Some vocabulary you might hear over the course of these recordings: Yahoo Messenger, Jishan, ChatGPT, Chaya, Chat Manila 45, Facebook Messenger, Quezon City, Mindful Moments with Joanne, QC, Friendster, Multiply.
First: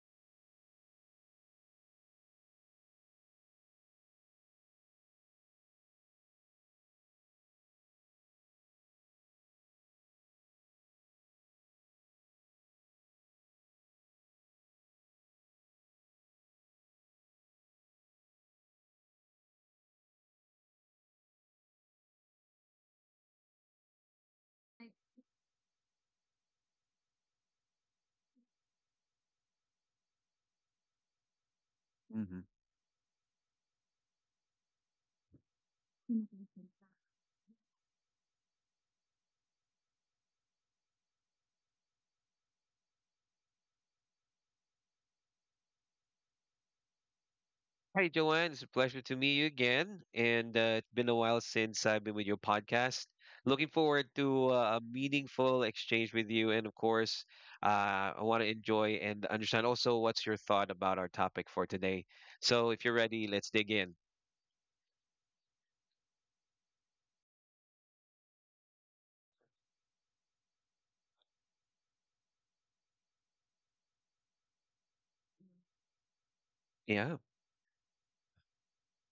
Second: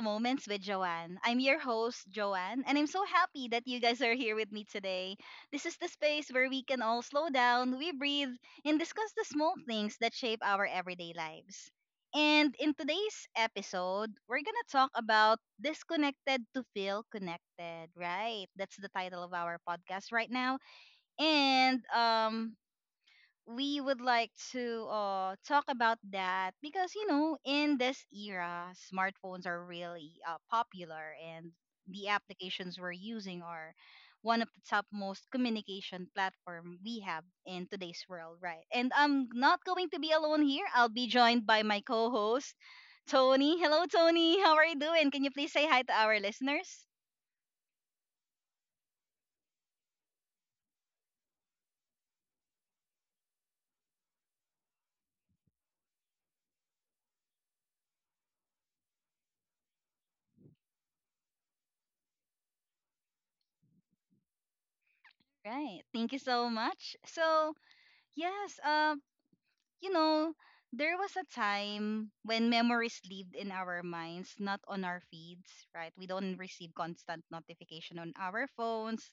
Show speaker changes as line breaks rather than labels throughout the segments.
Moments with Joanne. I'm your host, Joanne, and I'm so happy that you guys are here with me today. This is the space where we can all slow down, we breathe, and discuss the small things that shape our everyday lives. And in today's episode, we're going to talk about disconnected to feel connected, right? That's the title of our podcast right now. And we would like to talk about that because you know in this era smartphones are really popular and the
hmm
applications we're using are one of the top most communication
Mhm.
platform we have in today's world, right? And I'm not going to be alone here. I'll be joined by my co-host Tony. Hello, Tony, how are you doing? Can you please say hi to our listeners?
Hi, Joanne. It's a pleasure to meet you again. And it's been a while since I've been with your podcast. Looking forward to a meaningful exchange with you. And of course, I want to enjoy and understand also what's your thought about our topic for today. So if you're ready, let's dig in.
Right, thank you so much. So yes, you know, there was a time when memories lived in our minds, not on our feeds, right? We don't receive
Yeah.
constant notification on our phones,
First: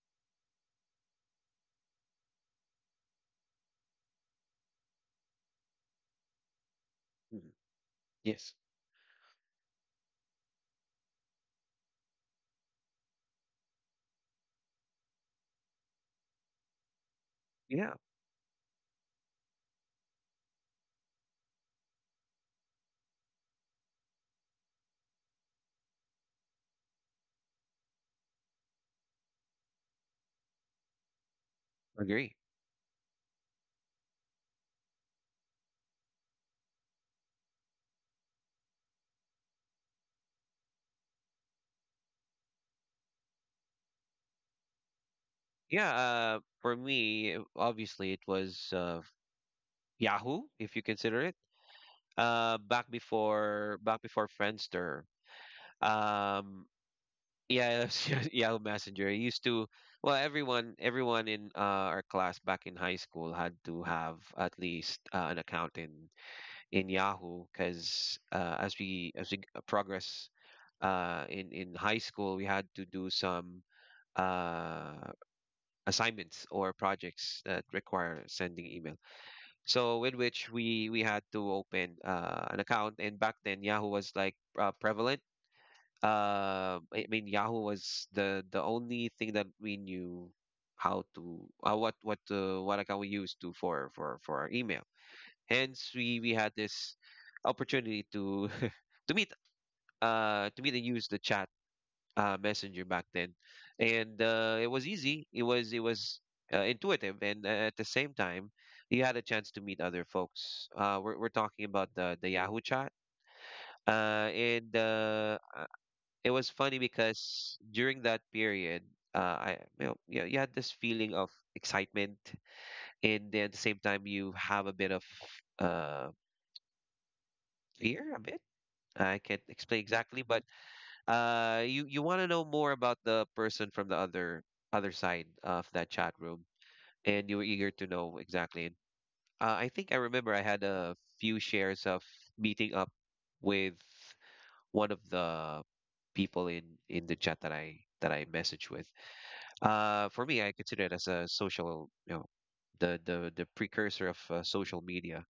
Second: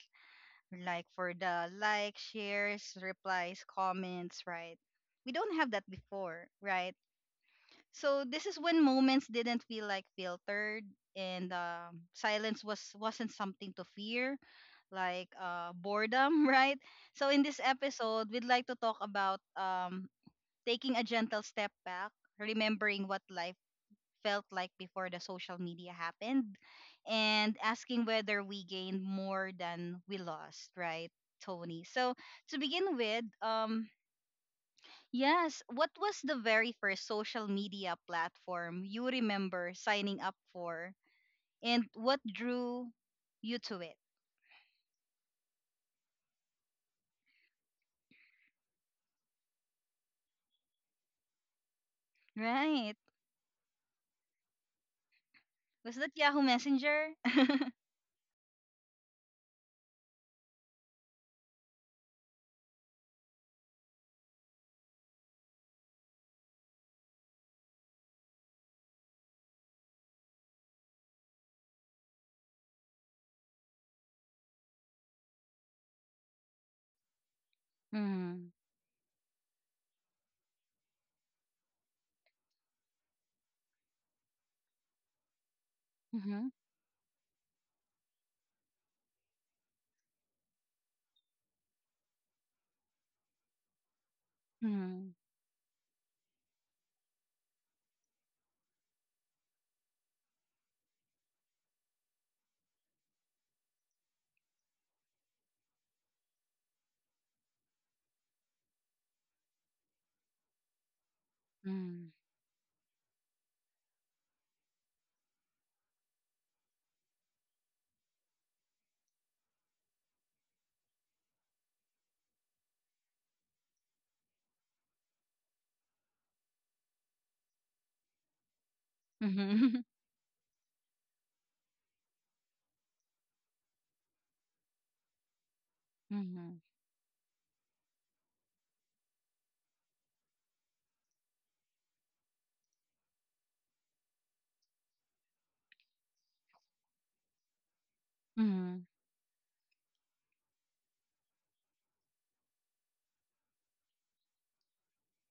like for the like, shares, replies, comments, right? We don't have that before, right?
Mhm.
So this
Yes.
is when moments didn't feel like filtered and silence wasn't something to fear, like boredom. Right. So in this
Yeah.
episode, we'd like to talk about taking a gentle step back, remembering what life felt like before the social media happened, and asking whether we gained more than we lost, right, Tony? So
Agree.
to begin with, yes, what was the very first social media platform you remember signing up for, and what drew you to it,
Yeah. For me, obviously, it was Yahoo, if you consider it. Uh, back
right?
before back before Friendster.
Was that Yahoo
Um,
Messenger?
Yeah, that's Yahoo Messenger. Well, everyone in our class back in high school had to have at least an account in Yahoo, because as we progress in high school, we had to do some uh, assignments or projects that require
Mm-hmm.
sending email. So with which we had to open an account, and back then Yahoo was like prevalent I mean, Yahoo was the only thing that we knew how to what account we used to for our email.
Mm-hmm.
Hence, we had this opportunity to to meet to meet and use the chat messenger back then, and it was easy. It was intuitive, and at the same time, you had a chance to meet other folks. We're talking about
Mm-hmm.
the Yahoo chat. And It was funny because during that period, I you you had this feeling of excitement, and then at the same time you have a bit of uh, fear, a bit. I can't
Mm-hmm.
explain exactly, but you you want to know more about the person from the other side of that chat room,
Mm-hmm.
and you were eager to know exactly. And I think I remember I had a few shares of meeting up with one of the people in the chat that I messaged
Mm-hmm.
with. For me, I consider it as a social, the the precursor of social media.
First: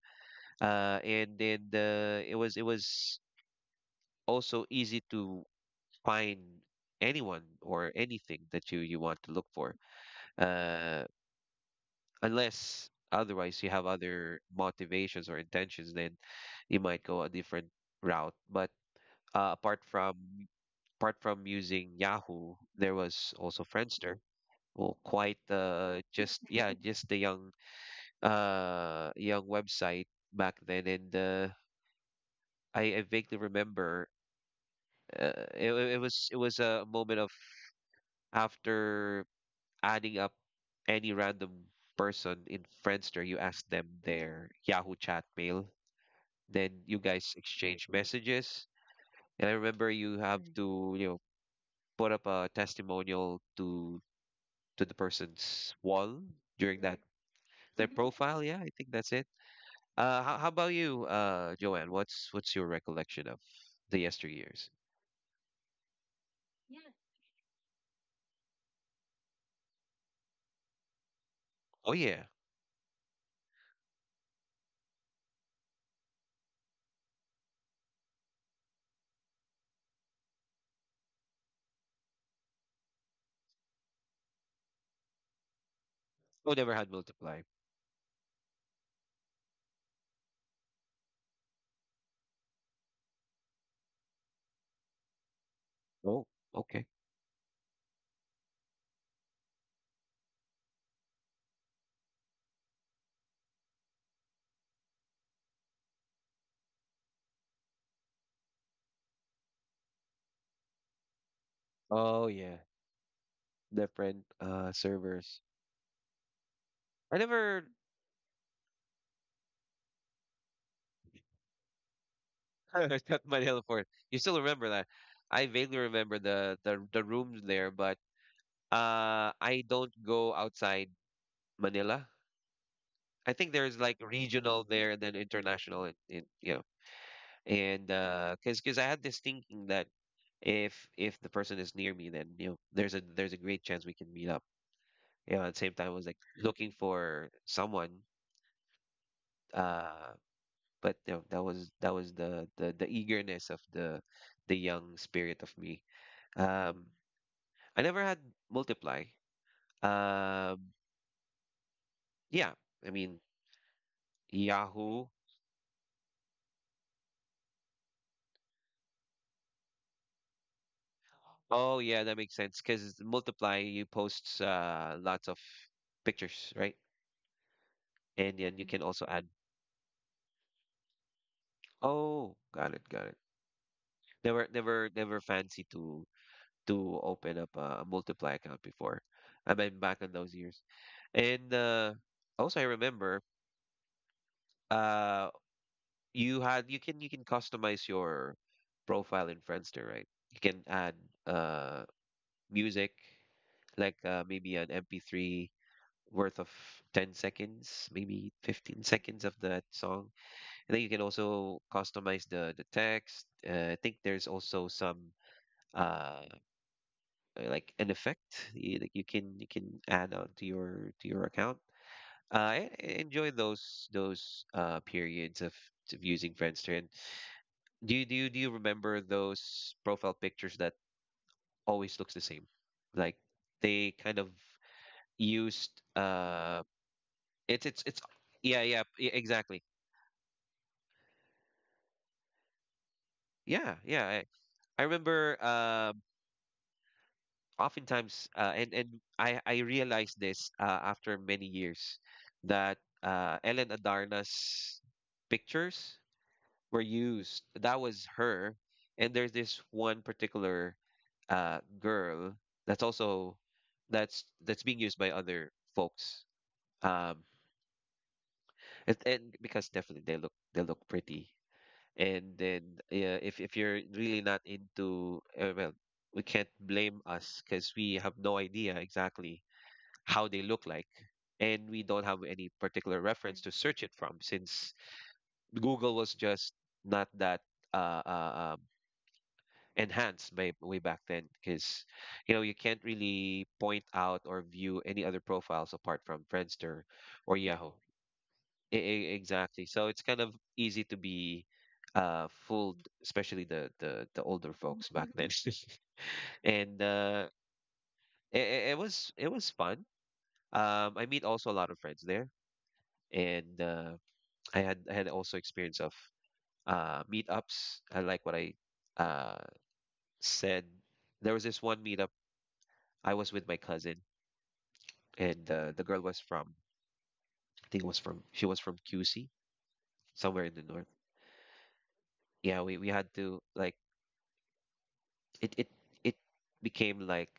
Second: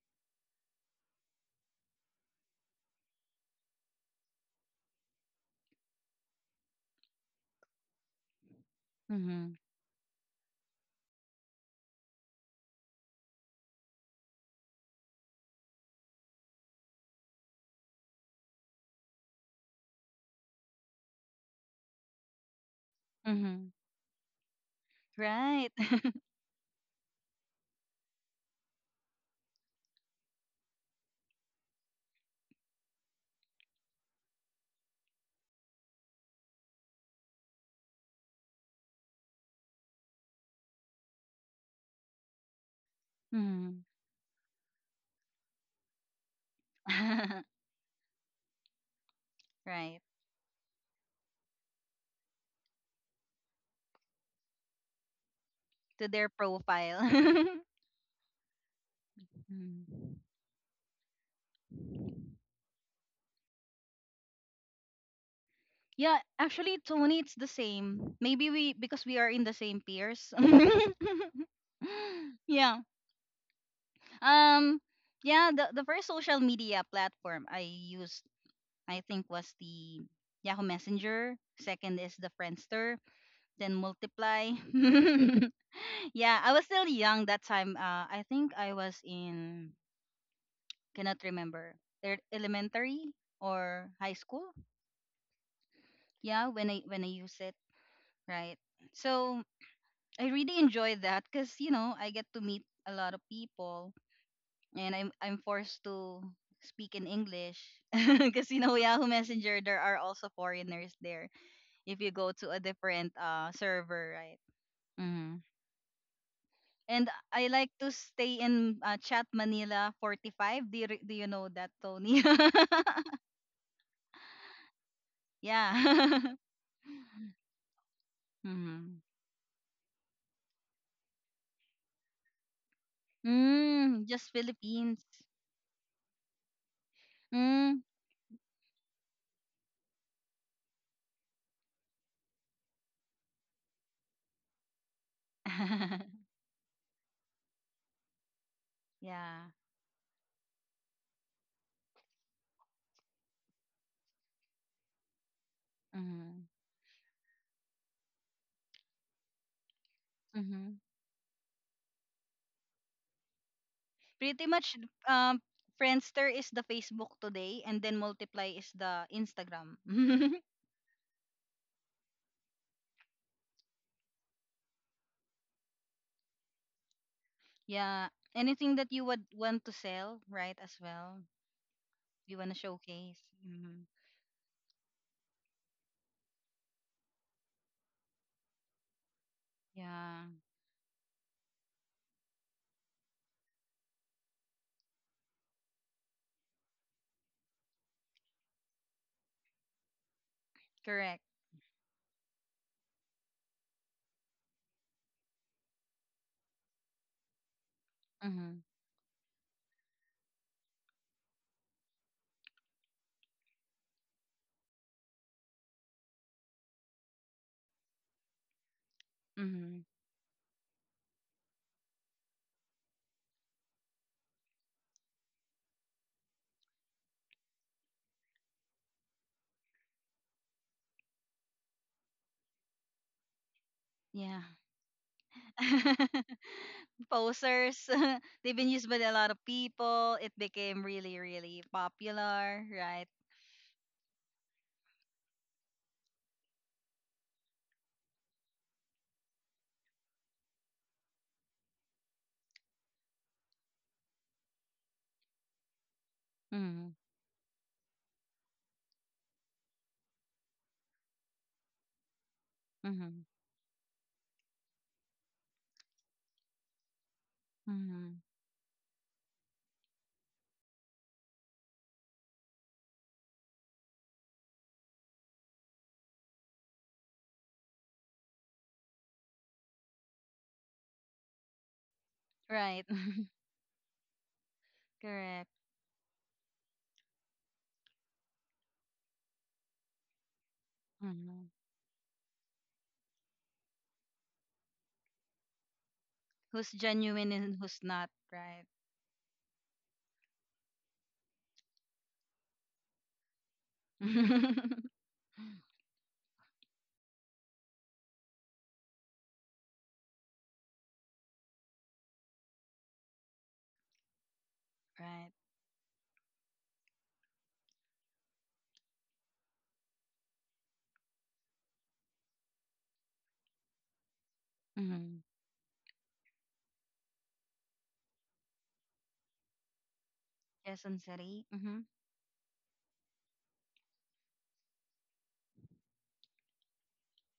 And It was also easy to find anyone or anything that you want to look
Mm-hmm.
for, uh, unless otherwise you have other motivations or intentions. Then you might go a different route. But Apart from apart from using Yahoo, there was also
Mm-hmm.
Friendster. Well, quite
Right.
just yeah, just the young young website back then. And I vaguely remember it was a moment of after adding up any random person in Friendster. You ask them
Hmm.
their Yahoo chat mail, then you guys exchange messages. And I remember
Right.
you have to, you know, put up a testimonial to the person's
To
wall
their
during that
profile.
their profile. Yeah, I think that's it.
Mm.
How about you, Joanne? What's your recollection of the yesteryears?
Yeah,
Yeah.
actually, Tony, it's the same. Maybe we because we are in the same peers.
Oh yeah.
Yeah. Um. Yeah. The first social media platform I used, I think, was the Yahoo Messenger. Second is the Friendster. Then Multiply. Yeah,
Oh,
I was
never
still
had
young
multiply.
that time. I think I was in cannot remember. They're elementary or high school.
Oh,
Yeah,
okay.
when I use it, right? So I really enjoy that because you know I get to meet a lot of people, and I'm forced to speak in English because you know Yahoo Messenger there are also foreigners there if you
Oh
go to
yeah.
a different server,
Different
right?
servers.
Hmm. And
I
I
never
like to stay in Chat Manila 45. Do you, re- do you know that, Tony?
got Manila for it. You still remember that? I vaguely remember
Yeah.
the rooms there, but
Hmm.
I don't go outside Manila. I think there's like
Mm, just
regional there and
Philippines.
then international and you know.
Mm.
And because I had this thinking that if the person is near me, then you know there's a great chance we can meet up. You know, at the same time, I was like looking for someone,
Yeah.
uh, but you know that was the eagerness of the young spirit of me.
Mm-hmm.
Um, I never had Multiply. Um,
Mm-hmm.
yeah, I mean
Pretty much,
Yahoo.
um, Friendster is the Facebook today, and then Multiply is the Instagram.
Oh yeah, that makes sense because Multiply you posts lots of pictures, right?
Yeah.
And then you
Anything
can
that you
also
would
add.
want to sell, right? As well,
Oh,
you want to
got it, got it.
showcase. Mm-hmm.
Never fancy to open up a multiply account before. I mean, back in
Yeah.
those years. And also, I remember uh, you had you can customize your profile in Friendster, right? You can add
Correct.
uh, music, like maybe an MP3 worth of 10 seconds, maybe
Mm-hmm.
15 seconds of that song. And then you can also customize the text. I think there's also some. Uh, like an effect you, like you can
Mm-hmm.
add on to your account. I enjoy those periods of using Friendster. And do you do you remember those profile pictures that always looks the same? Like they kind of
Yeah.
used
Posers.
it's
They've
yeah
been
yeah
used by a lot of
exactly.
people. It became really, really popular, right?
Yeah, yeah. I remember oftentimes and I realized this after many years that Ellen Adarna's pictures were
Mm-hmm.
used. That was her, and there's this one particular girl that's
Mm-hmm.
also that's being used by other folks. Um,
Mm-hmm.
and because definitely they look pretty. And then yeah, if you're really not into well, we can't blame us because we have no idea exactly how they look like, and we don't have any
Right.
particular reference to search it from, since
Correct.
Google was just not that uh, uh, um, enhanced way, way back then,
Mm-hmm.
because you know you can't really point out or view any other profiles apart from
Who's
Friendster
genuine
or
and
Yahoo.
who's not, right?
Exactly. So it's kind of easy to be fooled, especially the older folks back then. And it was fun. I meet also a lot of friends there, and I had
Right.
also experience of meetups. I like what I uh, said. There was this one meetup. I was with my cousin,
Mm-hmm.
and the girl was from she was from QC somewhere in the north.
Quezon City. Mm-hmm.
Yeah, we had to like it it it became like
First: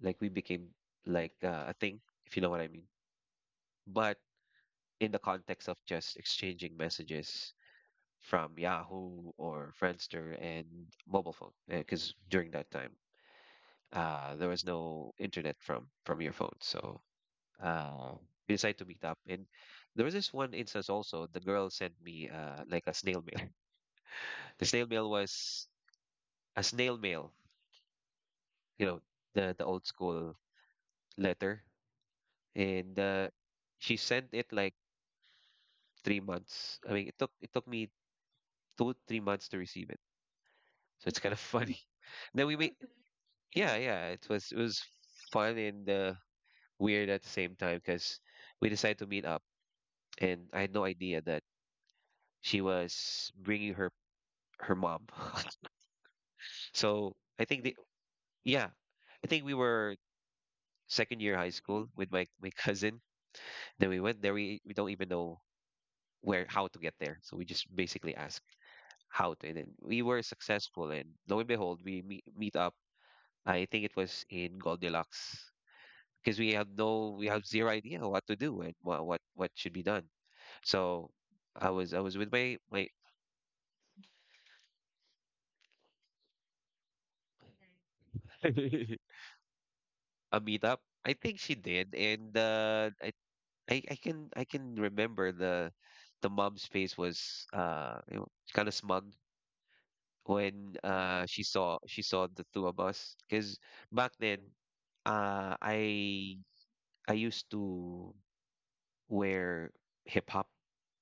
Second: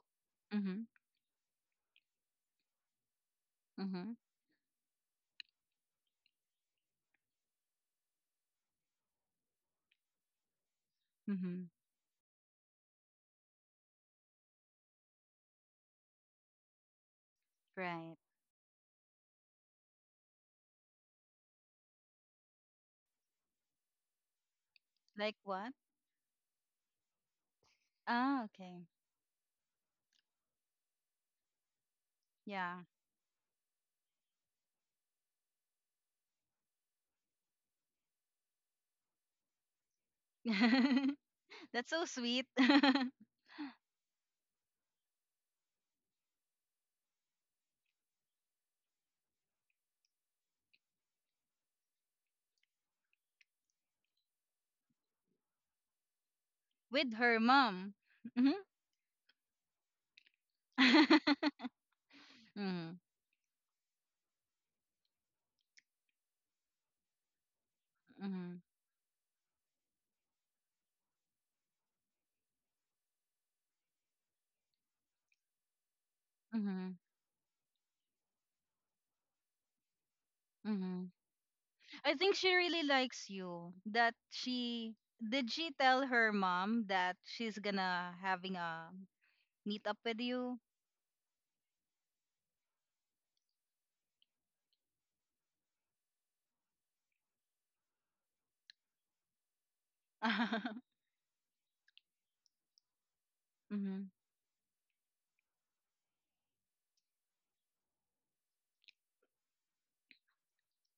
we became
Mm-hmm.
like a thing, if you know what I mean.
Mm-hmm.
But in the context of just exchanging messages from Yahoo or Friendster and mobile phone,
Mm-hmm.
because during that time there was no internet from your phone. So uh,
Right.
we decided to meet up. And there was this one instance also. The girl sent me like a snail mail. The snail mail
Like
was
what?
a snail mail,
Ah, okay.
you know, the old school letter.
Yeah.
And she sent it like 3 months. I mean, it took me 2 3 months to receive it. So it's kind of funny.
That's so sweet.
Then we made yeah, yeah, it was fun and weird at the same time because we decided to meet up, and I had no idea that she was bringing her mom.
With
So
her
I think the
mom. Mm-hmm.
yeah, I think we were second year high school with my
Mm-hmm.
cousin. Then we went there. We don't even know where how to get there. So we just basically asked
Mm-hmm.
how to, and then we were successful. And lo and behold, we meet up. I think it was in Goldilocks, because we have
Mm-hmm.
no we have zero idea what to do and what should be done. So I was
I
with
think she
my
really
my
likes you. That she did she tell her mom that she's gonna having a meet up with
A
you?
meetup? I think she did, and I can remember the mom's face was you know, kind of smug when she saw the two of us, because back
Mhm.
then uh I I used to wear hip hop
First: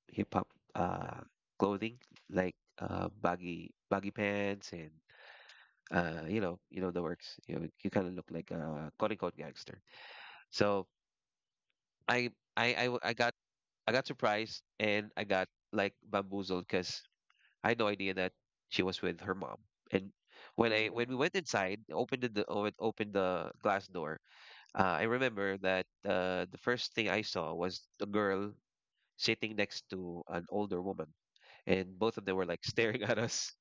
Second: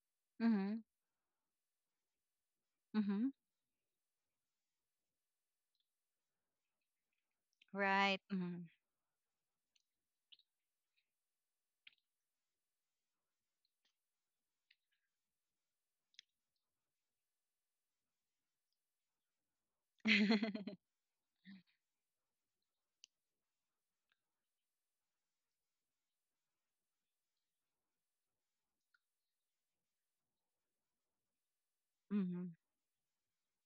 hip hop
Mhm.
clothing like
Mhm.
baggy pants and you know the works, you know, you kind of
Right.
look like
Mhm.
a quote unquote gangster. So I I got surprised, and I got like bamboozled because I had no idea that she was with her mom. And when we went inside, opened the glass door, I remember that the first thing I saw was a girl sitting next to an older woman, and both of them were
Mhm.
like staring at us.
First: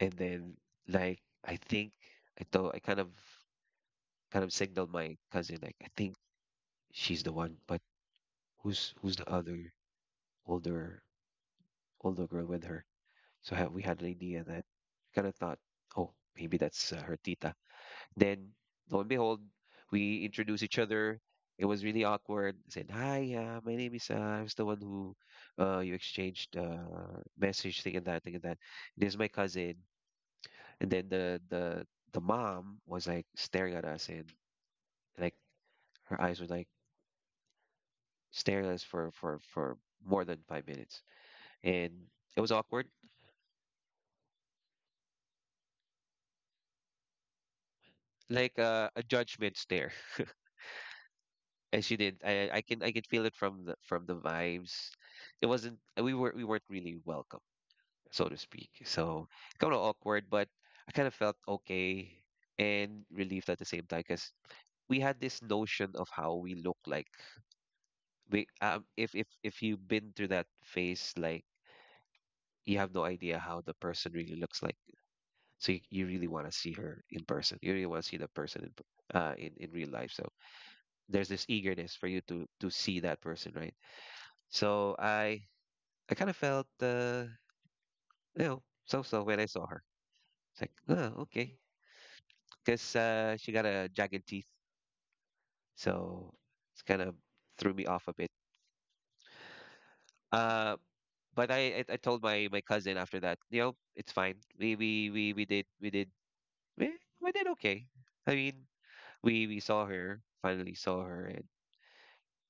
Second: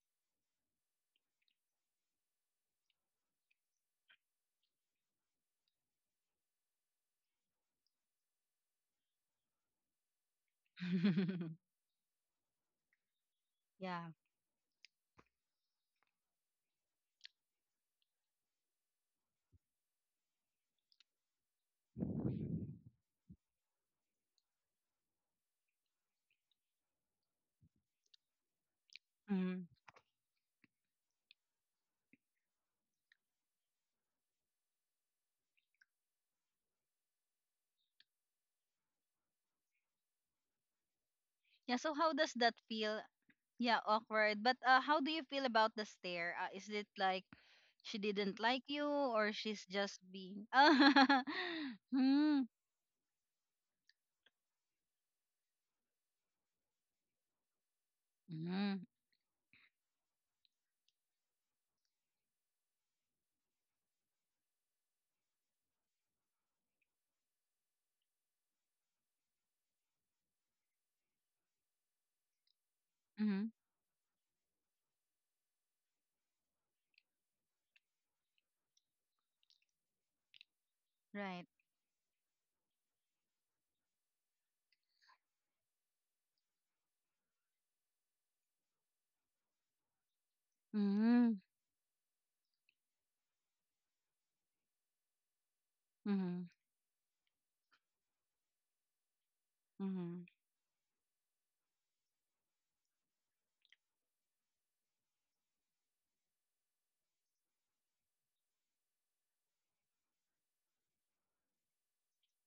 And then I think I kind of signaled my cousin like, I think she's the one, but who's the other older older girl with her? So we had
Yeah.
an idea that kind of thought, oh, maybe that's her tita. Then lo and behold, we introduced each other. It was really awkward. I said, hi, my name is, I was the one who you exchanged message, thing and that, thing and that. This is my
Mhm.
cousin. And then the mom was like staring at us, and like her eyes were like staring at us for, more than 5 minutes.
Yeah,
And
so how does
it was
that
awkward,
feel? Yeah, awkward. But how do you feel about the stare? Is it like she didn't
like
like you
a
or
judgment
she's
stare.
just being
And she did.
mm,
I can I can feel it from the vibes. It wasn't we weren't really welcome, so to speak.
mm,
So kind of awkward, but I kind of felt okay and relieved at the same time because we had this notion of how we look like. We If you've been through that phase, like you have no idea
mm,
how the person really looks like. So you really want to see her in person. You really want to see the person in in real life. So there's this
right.
eagerness for you to see that person, right? So I kind of felt, you know, so when I saw her. It's like, oh,
Mm-hmm.
okay. Because she got a jagged teeth. So
Mhm.
it's kind of threw me off a bit.
Mhm.
Uh, but I told my cousin after that, you know, it's fine. We did we did we, we did okay. I mean, we saw her finally saw her and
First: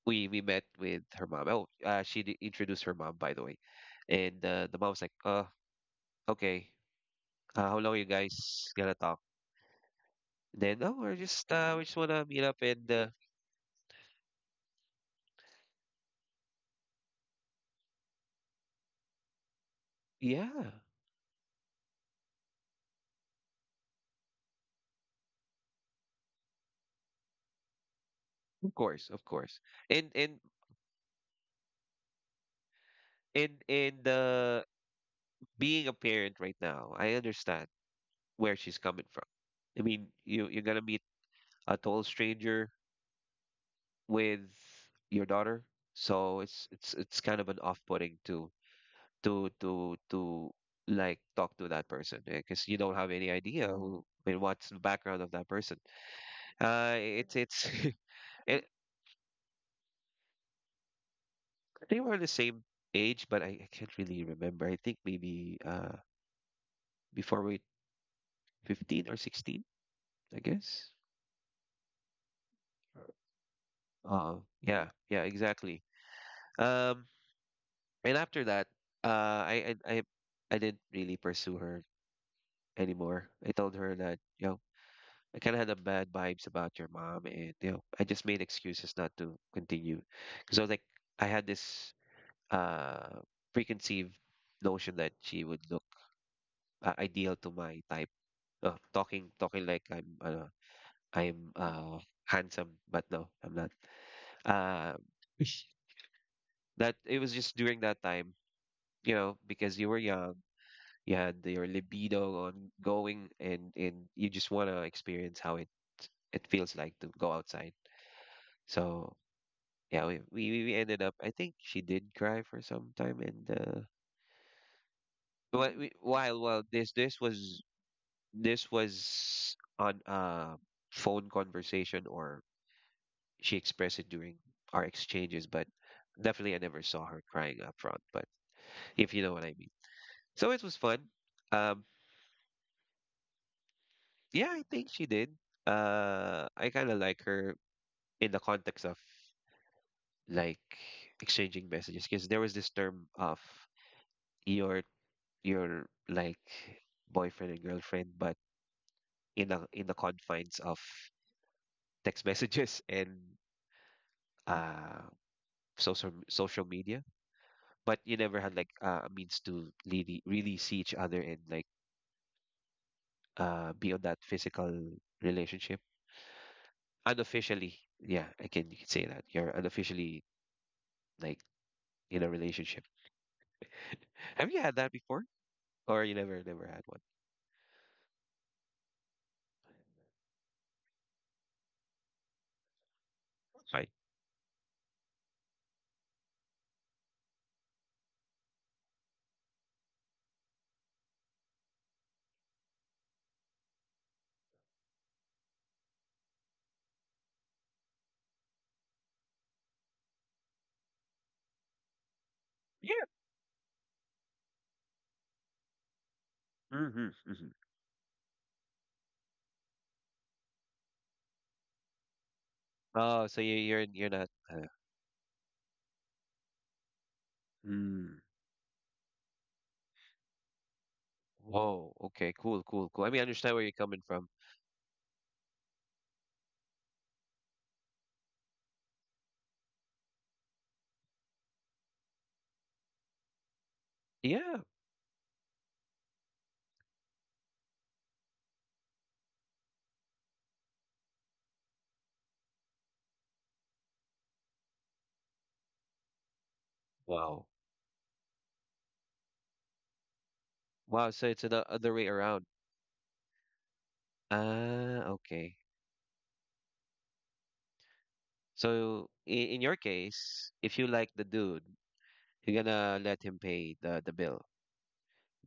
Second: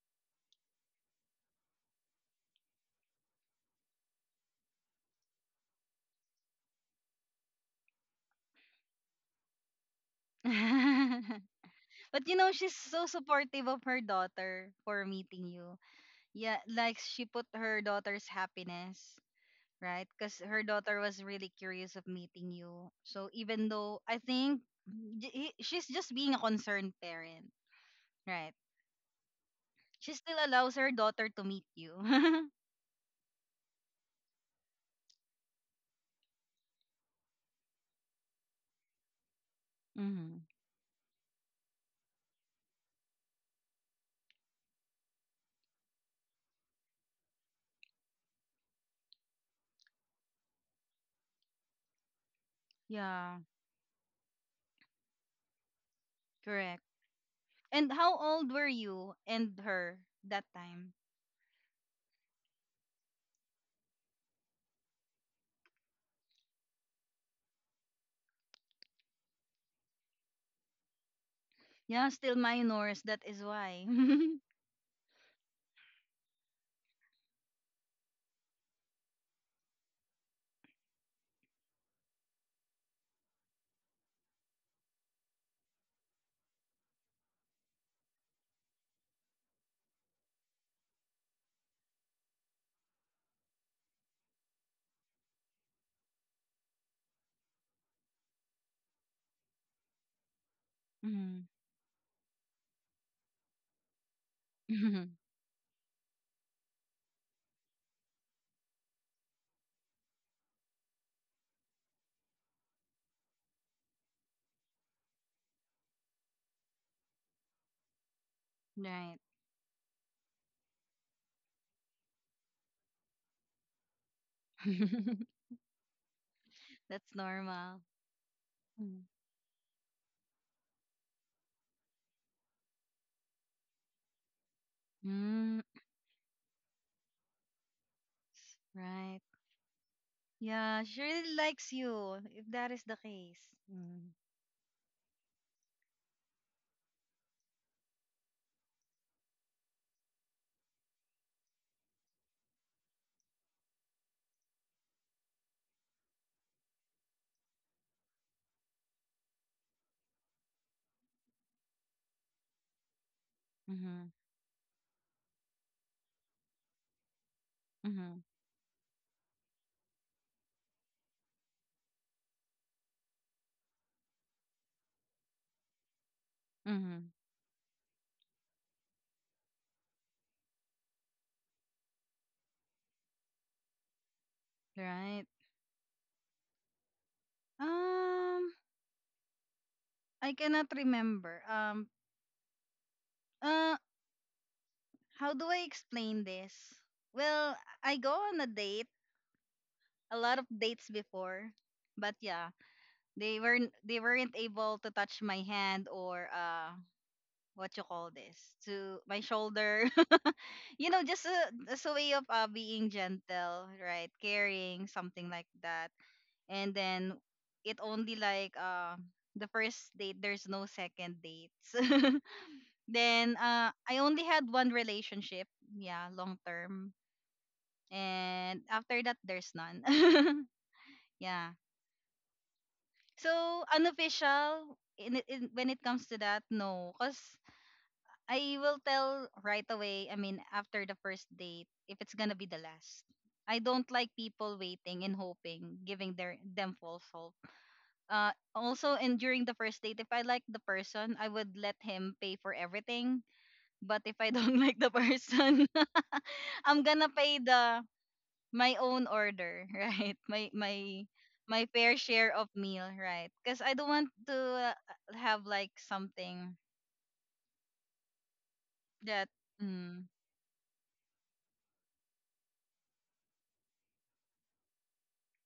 we met with her mom. Oh, she introduced her mom by the way, and the mom was like, oh, okay, how long you guys gonna talk? Then no, we're just we just
But
wanna
you
meet
know,
up
she's
and
so
uh,
supportive of her daughter for meeting you. Yeah, like she put her daughter's happiness, right? Because her
yeah,
daughter was really curious of meeting you. So even though I think she's just being a concerned parent, right?
of course, of course. And
She still
and
allows her daughter to meet you.
and Being a parent right now, I understand where she's coming from. I mean,
Mm-hmm.
you're gonna meet a total stranger with your daughter, so it's kind of an off-putting to to to to like talk to that person because you don't have any
Yeah,
idea who and what's the background of that person.
correct.
It's it's.
And how old
It,
were you and her that time?
I think we're the same age, but I can't really remember. I think maybe before we 15 or 16, I guess.
Yeah, still minors. That is why.
Uh yeah, yeah, exactly. Um and after that, uh I I I, I didn't really pursue her anymore. I told her that, you know, I kind of had a bad vibes about your mom and you know, I just made excuses not to continue because I was like I had this uh preconceived notion that she would look ideal to my type. Oh, talking like I'm
Mhm.
I'm uh handsome, but no, I'm not. Uh, that it was just during that time, you know, because you were young, you had your libido on going, and you just want to experience how it feels like to go outside. So
Right.
yeah, we ended up. I think she did cry for some time, and but we, while this
That's
this was
normal.
this
Mm,
was on a phone conversation or she expressed it during our exchanges,
mm,
but definitely I never saw her crying up front, but if
right.
you know what I mean. So it was
Yeah, she
fun.
really likes
Um,
you, if that is the case. Mm.
yeah, I think she did. I kind of like her in the context of like exchanging messages because there was this term of your your like boyfriend and girlfriend, but in the confines of text messages and
Mm-hmm.
uh social media. But you
Mm-hmm.
never had like a means to really see each other and like be on that physical relationship
Mm-hmm.
unofficially. Yeah, I can you can say that you're unofficially like in a relationship. Have you had that before
Right.
or you never had one?
Um, I cannot remember. Uh,
Fine.
how do I explain this? Well, I go on a date, a lot of dates before, but yeah, they weren't able to touch my hand or what you call this, to my shoulder. You know, just a way of being
Yeah.
gentle, right? Caring, something like that. And
Mm-hmm.
then
Mm-hmm.
it only like the first date, there's no second dates.
Oh
Then
so
I
you're
only
not
had one relationship, yeah, long term.
Mm.
And after that, there's none. Yeah.
Whoa, okay, cool, cool, cool. I mean I understand where
So
you're coming from.
unofficial, in, when it comes to that, no. Because I will tell right away. I mean, after the first date, if it's gonna be the last. I don't like
Yeah.
people waiting and hoping, giving their them false hope. Also, and during the first date, if I like the person, I would let him pay for everything. But if I don't like the person, I'm gonna pay
Wow.
the my own order, right? My my
Wow, so it's the
my
other
fair
way
share
around.
of meal, right? Because I don't want to
Ah,
have
okay.
like something
So
that.
in your
Mm,
case, if you like the dude, you're gonna let him pay the bill.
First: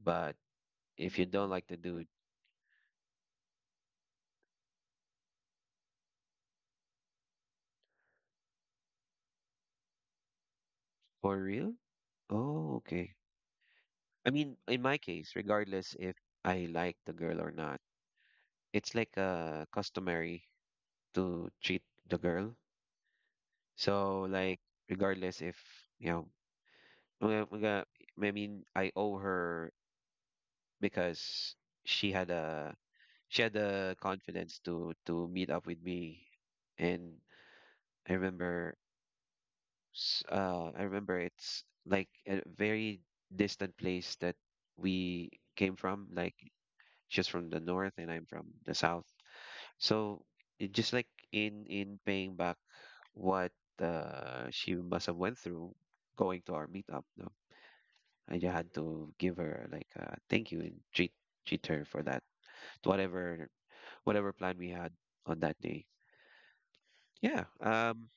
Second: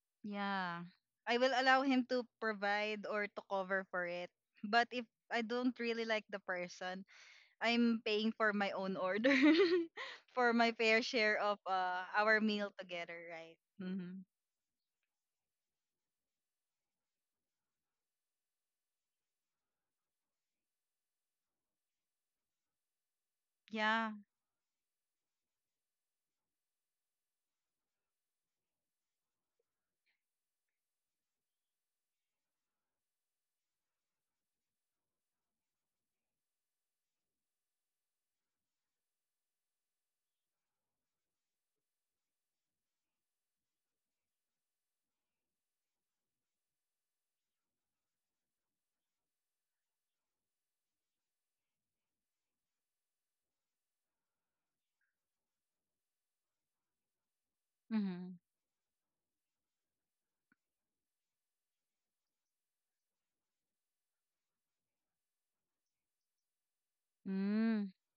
But
yeah.
if you
I
don't
will
like the
allow him
dude,
to provide or to cover for it. But if I don't really like the person, I'm paying for my own order for my fair share
for
of
real?
our meal
Oh, okay.
together, right? Mm-hmm.
I mean, in my case, regardless if I like the girl or not, it's like customary to treat the girl.
Yeah.
So like regardless if you know, mga- mga- I mean, I owe her because she had a she had the confidence to meet up with me and I remember, I remember it's like a very distant place that we came from. Like she's from the north and I'm from the south. So it just like in paying back what she must have went through going to our meetup, no,
Mm-hmm.
I just had to give her like a thank you and treat her for that whatever whatever plan we had on that day. Yeah.
Mm,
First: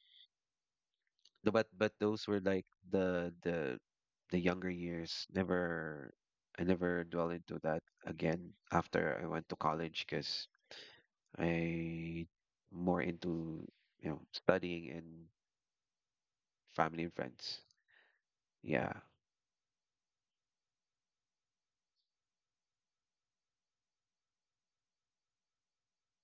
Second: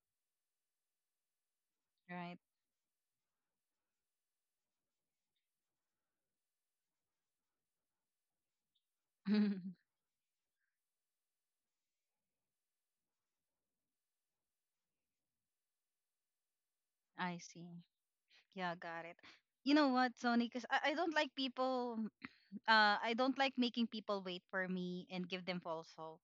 No, but those
right.
were like the the younger years. Never, I never dwell into that again after I went to college because I more into you know studying and family and
I
friends.
see. Yeah,
Yeah.
got it. You know what, Sony? Because I don't like people, I don't like making people wait for me and give them false hope.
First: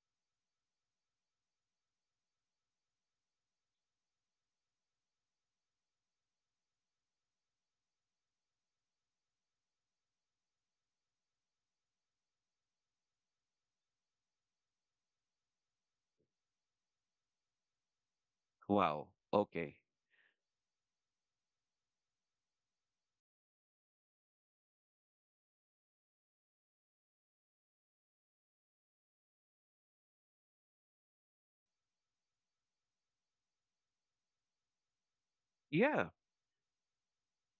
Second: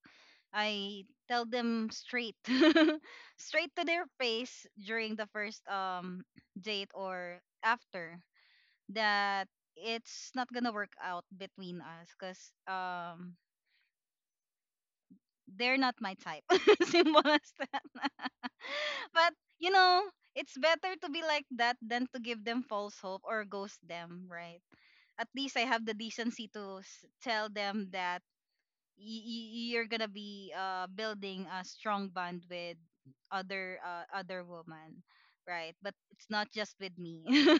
I tell them straight, straight to their face during the first date or after that it's not gonna work out between us because um they're not my type. Simple as that.
Wow.
But you
Okay.
know, it's better to be like that than to give them false hope or ghost them, right? At least I have the decency to s- tell them that you're gonna be building a strong bond with other other woman, right? But
Yeah.
it's not just with me.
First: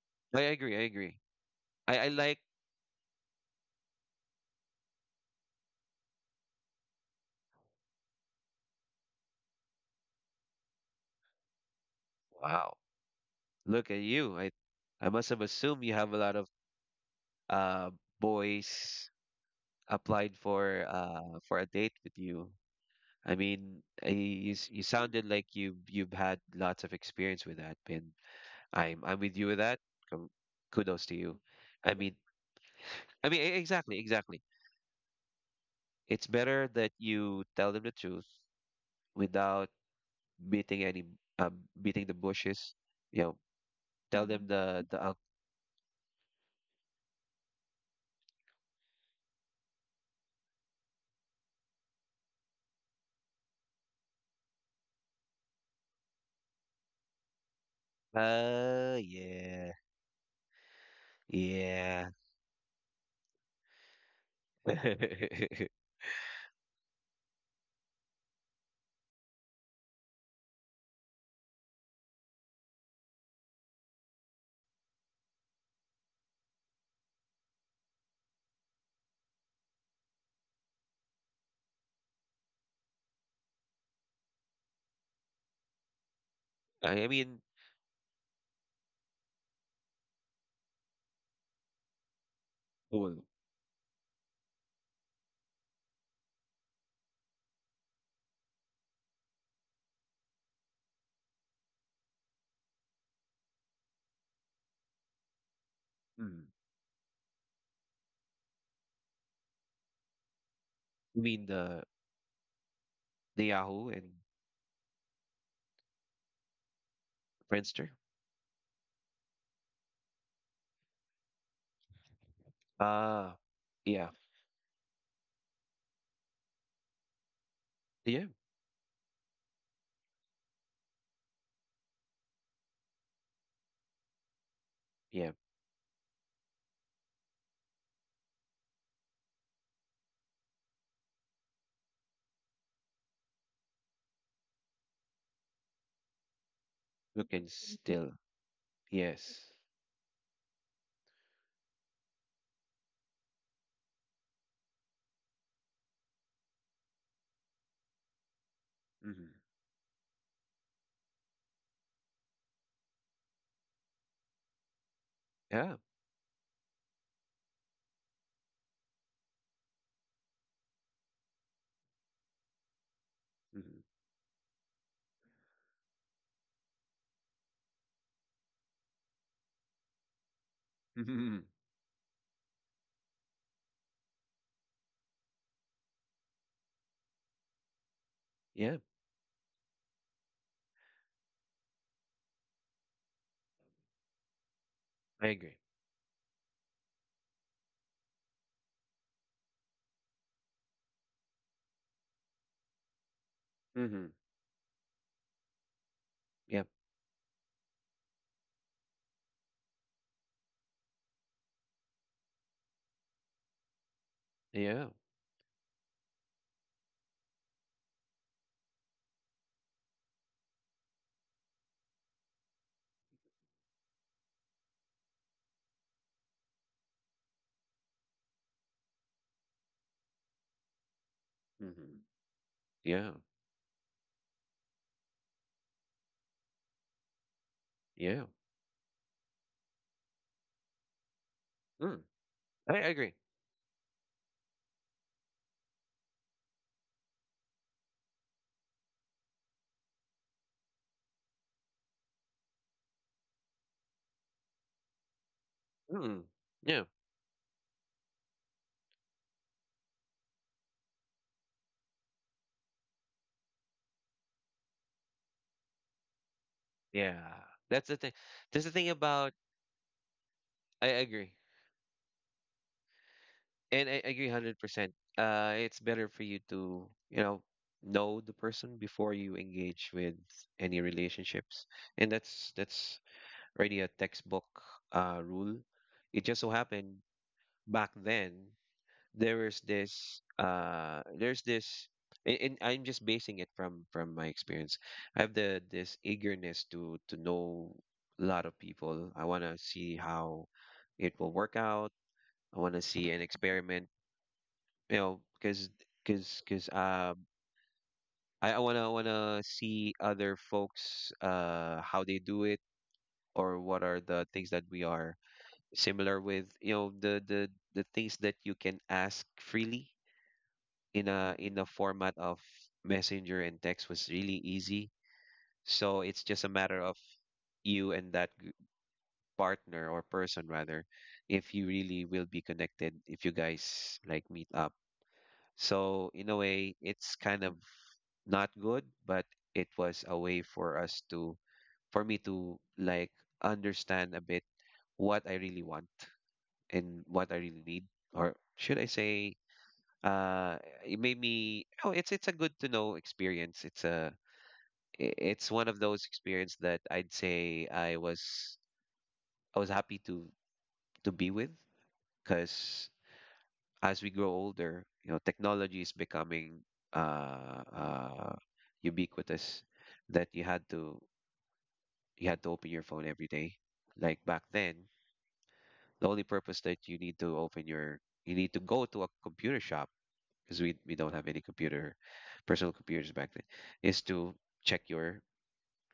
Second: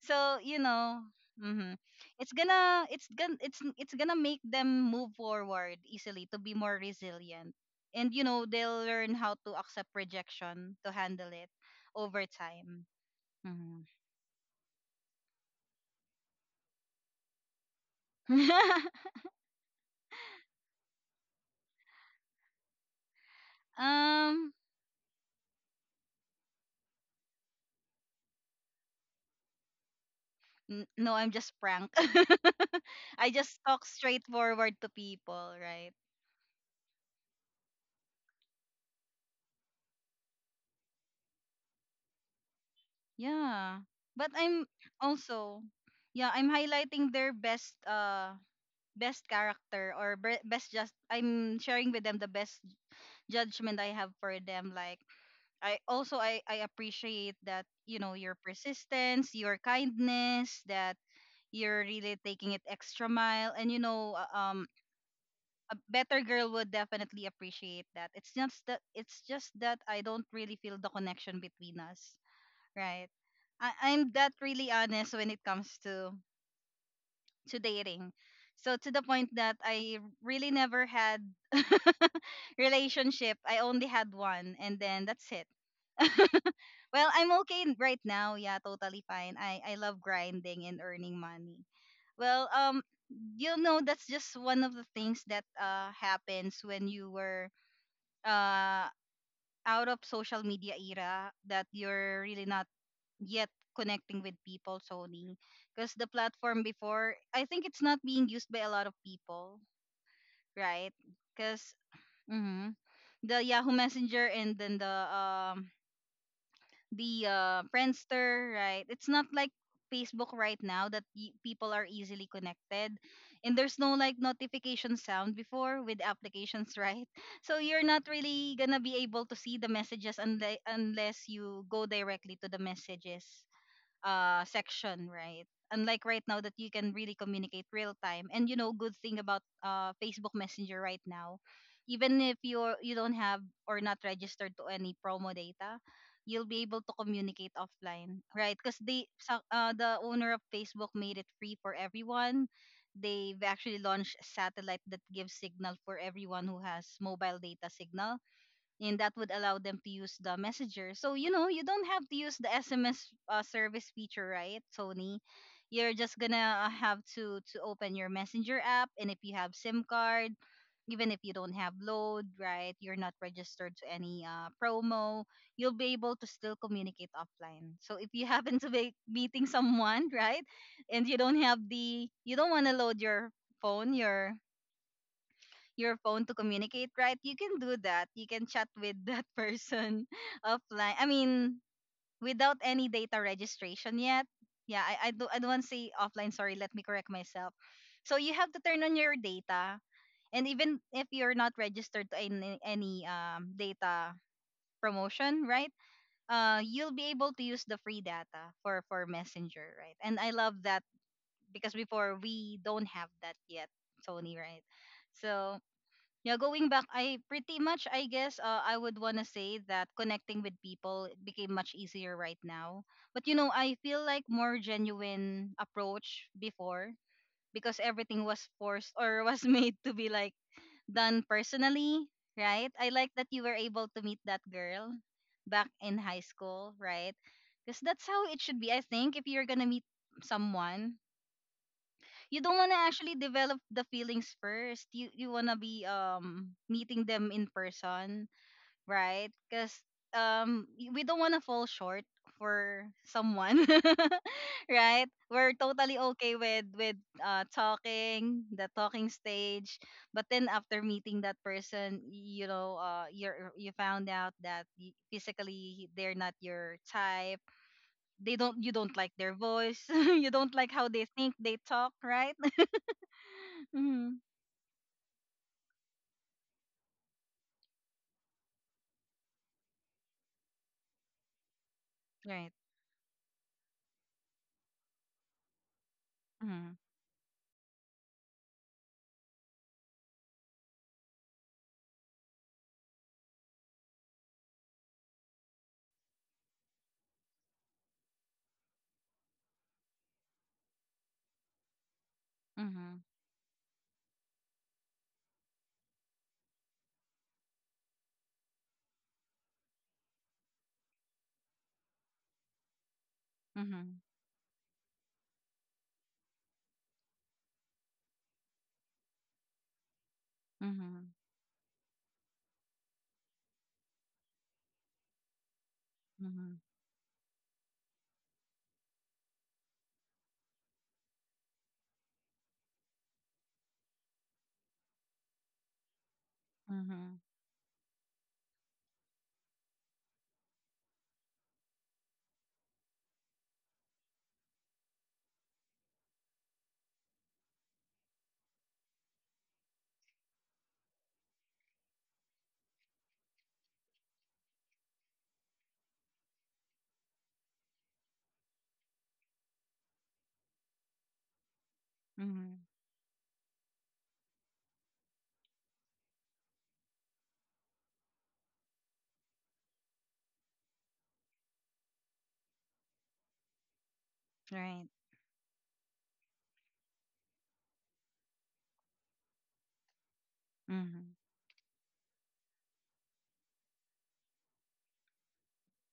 So
I
you
agree. I
know.
agree.
Hmm.
I
It's
like.
gonna it's gonna it's gonna make them move forward easily, to be more resilient, and you know they'll learn how to accept rejection, to handle it over
Wow.
time. Hmm.
Look at you. I must have assumed you have a lot of uh boys applied for a date with you. I mean,
um
you you sounded like you've had lots of experience with that, and I'm with you with that. Com-
N-
Kudos
no,
to
I'm
you.
just prank.
I mean,
I
I mean
just talk
exactly, exactly.
straightforward to people, right?
It's better that you tell them the truth without beating any um, beating the bushes. You know,
Yeah.
tell
But
them
I'm
the
also yeah, I'm highlighting their best best character or be- best just I'm sharing with them the best judgment I have for them, like I also I appreciate that you know your persistence, your
yeah,
kindness, that you're
yeah.
really taking it extra mile and you know a better girl would definitely appreciate that. It's just that it's just that I don't really feel the connection between us, right? I, I'm that really honest when it comes to dating. So to the point that I really never had relationship. I only had one and then that's it.
I
Well, I'm
mean,
okay n- right now. Yeah, totally fine. I love grinding and earning money. Well,
well,
you know that's just one of the things that happens when you were uh, out of social media era that you're really not yet connecting with people, Sony. Because the
mm,
platform before, I think it's not being used by a lot of people, right?
you mean
Because
the
the Yahoo
Yahoo and
Messenger and then the
Friendster?
Friendster, right? It's not like Facebook right now that people are easily connected
Ah,
and there's no
yeah,
like notification sound before with applications, right? So you're not
yeah.
really gonna be able to see the messages unless you go directly to the messages section,
Yeah.
right? Unlike right now that you can really communicate real time. And you know, good thing about Facebook Messenger right now, even if you're you don't have or not registered to any promo data, you'll be able to
You can
communicate
still.
offline, right? Because they
Yes.
the owner of Facebook made it free for everyone. They've actually launched a satellite that gives signal for everyone who has mobile data signal and that would
Hmm.
allow them to use the messenger, so you know you don't have to use the SMS service feature, right, Tony?
Yeah.
You're just gonna have to open your messenger app, and if you have sim card even if you don't have load, right, you're not registered to any promo, you'll be able to still communicate offline. So if you happen to be meeting someone, right, and you
Hmm.
don't have the you don't want to load phone your your phone to communicate, right? You can do that. You can chat
Yeah.
with that person offline. I mean, without any data registration yet. Yeah, I, I
I
do I don't
agree.
want to say offline. Sorry, let me correct myself. So you have to turn on your data. And even if you're not registered to any, any data
Hmm.
promotion, right?
Yeah.
You'll be able to use the free data for, Messenger, right? And I love that because before we don't have that yet, Sony, right?
Yeah.
So yeah, going back, I pretty much, I guess, I would want to say that connecting with people, it became much easier right now. But you know, I feel like more genuine approach before, because everything was forced or was made to be like done
Hmm.
personally, right? I like
Yeah.
that you were able to meet that girl back in high school, right? Because that's
Yeah.
how it should be, I think. If you're gonna meet someone,
Mm.
you don't want to
I agree.
actually develop the feelings first. You want to be meeting them in person, right? Cuz we don't want to fall short for someone, right? We're totally
Mm.
okay with
Yeah.
with talking, the talking stage, but then after meeting that person, you know, you found out that physically they're not your
Yeah.
type.
That's the thing.
They don't
That's
you
the thing
don't like their
about.
voice. You don't like how
I
they think,
agree,
they talk, right?
and I agree 100%. It's better for you to you know the person before you engage with any relationships, and
Right.
that's already a textbook rule. It just so
Mhm.
happened back then there is this there's this and I'm just basing it from my experience. I have the this eagerness to know a lot of people. I want to see how it will work out. I want to
Mhm.
see an experiment, you know, because I wanna see other folks how they do it or what
Mhm.
are the things that we are similar with. You know the things that you can ask freely
Mhm.
in a format of messenger and text was really easy so it's just a
Mhm.
matter of you and that partner or person rather if you really will be connected if you guys like meet up, so in a way it's
Mhm.
kind of not good but it was a way for us to for me to like understand a bit what I really want and what I really need, or should I say uh it made me. Oh, it's a good to know experience. It's one of those experience that I'd say I was happy to be with,
Mhm.
because as we grow older, you know, technology is becoming uh, uh, ubiquitous that you had to open your phone every day. Like back then,
Right.
the only purpose that you need to go to a computer shop because we don't
Mhm.
have any computer personal computers back then is to check your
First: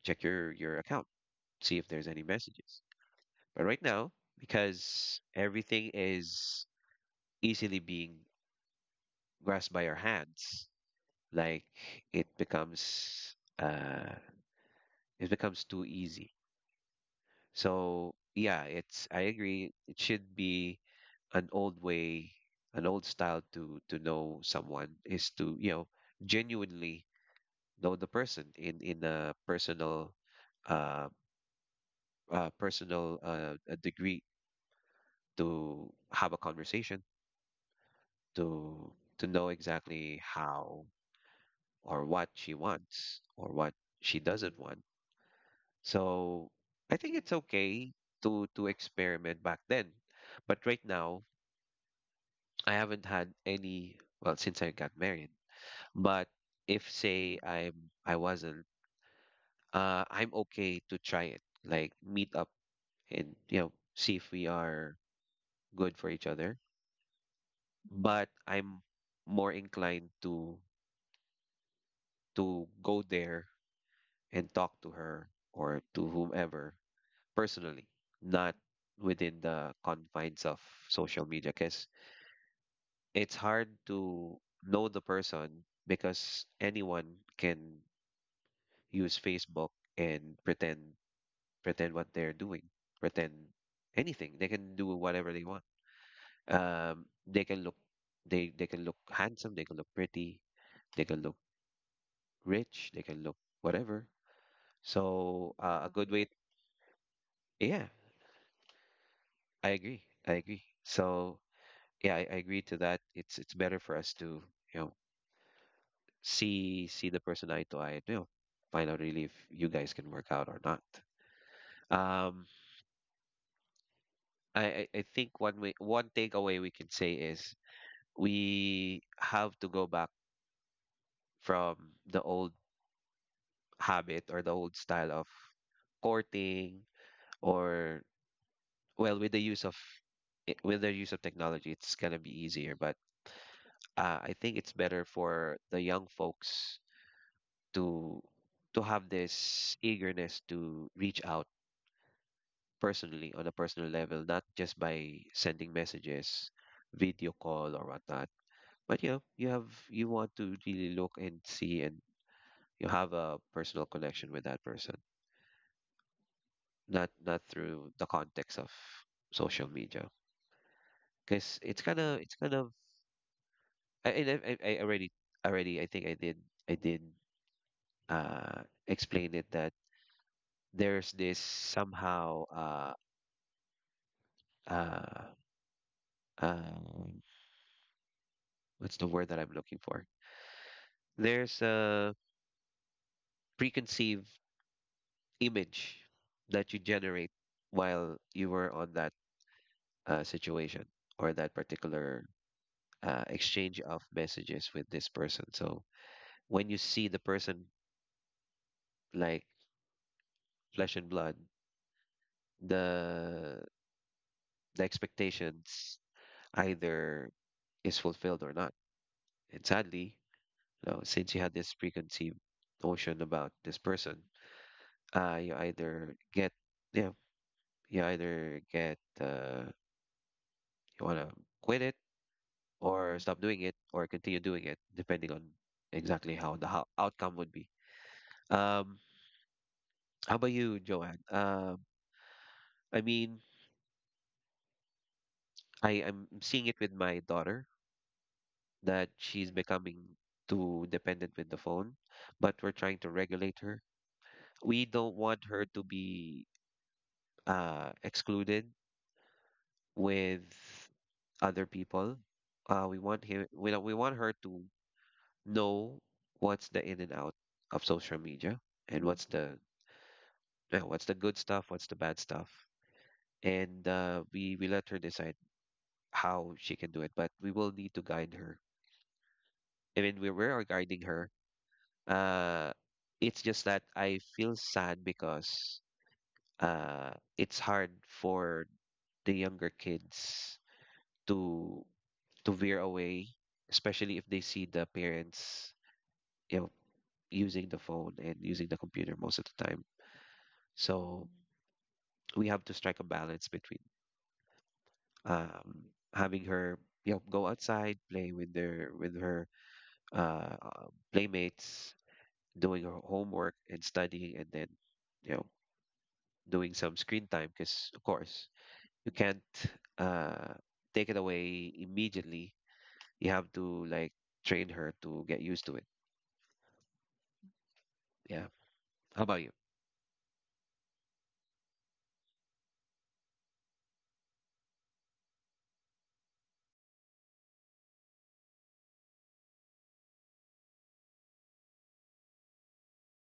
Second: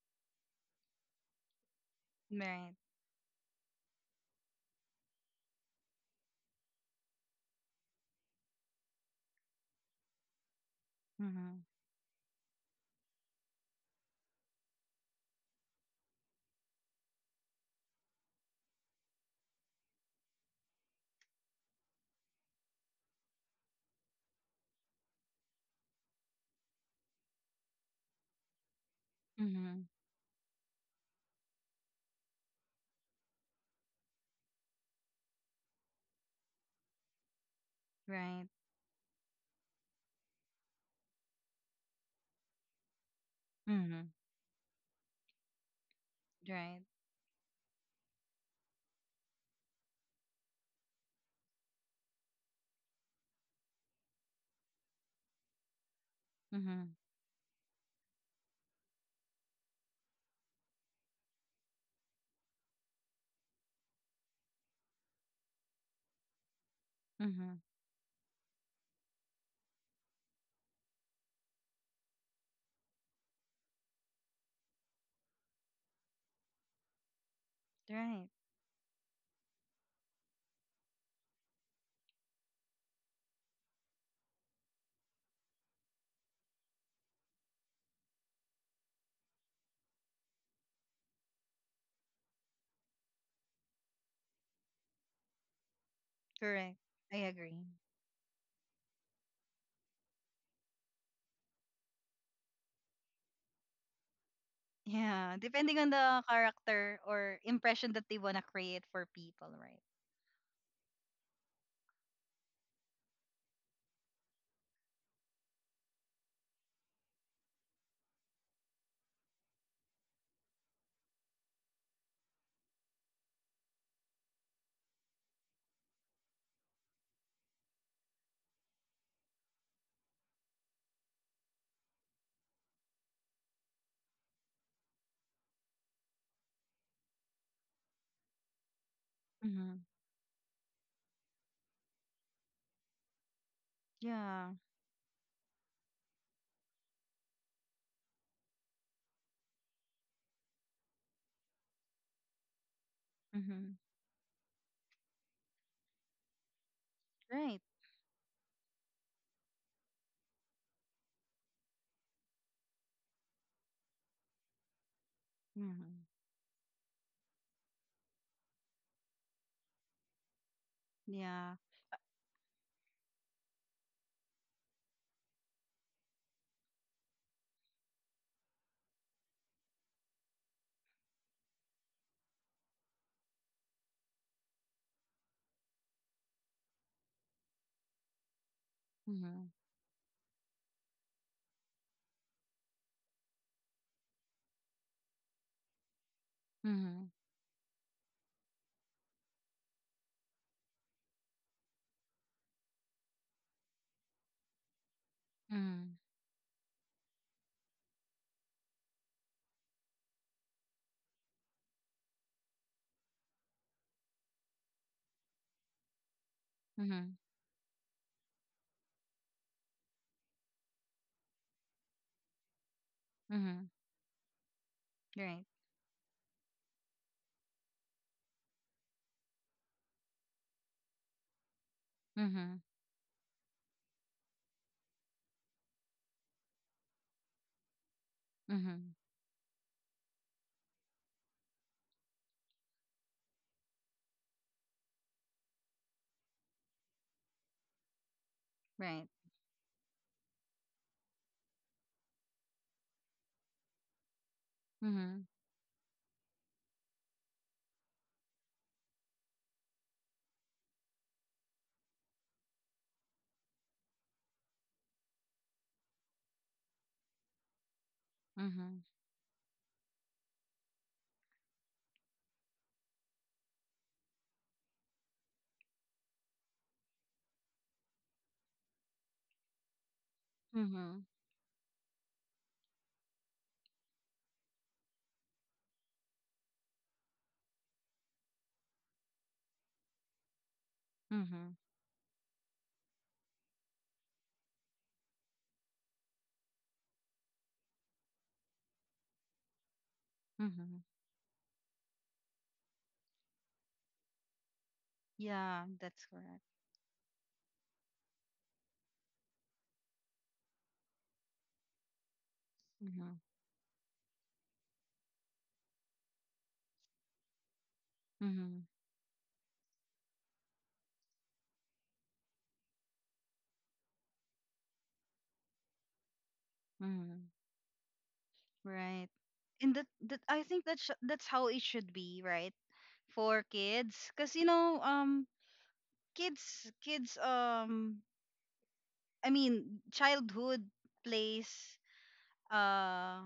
check your account, see if there's any
Right.
messages. But right now, because everything is easily being grasped by our hands, like
Mhm.
it becomes uh it becomes too easy. So yeah, it's I agree it should be an old way, an old style to know someone is to, you know, genuinely know the person in a
Mhm.
personal uh, degree, to have a conversation
Right.
to know exactly how or what she wants or what
Mhm.
she doesn't want. So
Right.
I think it's okay to experiment back then. But right now, I haven't had any, well, since I got married. But if
Mhm.
say I wasn't, I'm okay to try it, like meet up and you know see if we are good for each other.
Mhm.
But I'm more inclined to go there and talk to her or to whomever personally,
Right.
not within the confines of social media. Because it's hard to know the person because anyone can use Facebook and pretend what they're doing, pretend anything. They can do whatever they want.
Correct. I
They can
agree.
look they can look handsome, they can look pretty, they can look rich, they can look whatever.
Yeah,
So
depending on
a good
the
way,
character or
yeah,
impression that they want to create for people,
I
right?
agree. I agree. So yeah, I agree to that. It's better for us to you know see the person eye to eye. And you know, find out really if you guys can work out or not. Um, I think one way one takeaway we can say is we have to go back from the old habit or the old style of courting or well with the use of
Mhm.
with the use of technology it's gonna be easier but I
Yeah.
think it's better for the young folks to have this eagerness to reach out personally on a
Mhm.
personal level, not just by sending messages, video
Right.
call or whatnot. But you know, you have you want to really look and see and you have a personal connection with that person.
Mhm.
Not through the context of social media.
Yeah.
Because it's kind of I already I think I did I did explain it that there's this somehow uh um, what's the word that
Mhm.
I'm looking for? There's a preconceived image that you
Mhm.
generate while you were on that situation or that particular exchange of messages with this person. So
Mhm.
when you see the person like flesh and blood, the expectations
Mhm.
either is fulfilled or not. And sadly, you know, since you had this preconceived notion about
Mhm.
this person,
Right.
you either get yeah you either get you want to quit it
Mhm.
or stop doing it or continue doing it depending on exactly how the ho outcome would be.
Mhm.
um how about you, Joanne? I mean, I I'm seeing it with my daughter,
Right.
that she's becoming too dependent with the phone, but we're trying to regulate her. We don't
Mhm.
want her to be excluded with other people. We want him we, don't- we want her to know what's the in and out of social media
Mm-hmm.
and what's the yeah, what's the good stuff, what's the bad stuff. And we let her decide how she can do it, but we will need to guide her. I mean, we are
Mm-hmm.
guiding her. Uh, it's just that I feel sad because uh, it's hard for the younger kids
Mm-hmm.
to veer away, especially if they see the parents, you know, using the phone and using the computer most of the time.
Mm-hmm.
So, we have to strike a balance between
Yeah,
um,
that's correct.
having her, you know, go outside, play with their with her uh, uh, playmates, doing her
Mm-hmm.
homework and studying, and then, you know, doing some screen time, because of course
Mm-hmm.
you can't uh, take it away immediately. You have to like train her to get used to it.
Mm-hmm.
Yeah.
Right.
How about you?
And that I think that's how it should be, right? For kids, cuz you know kids kids I mean, childhood plays uh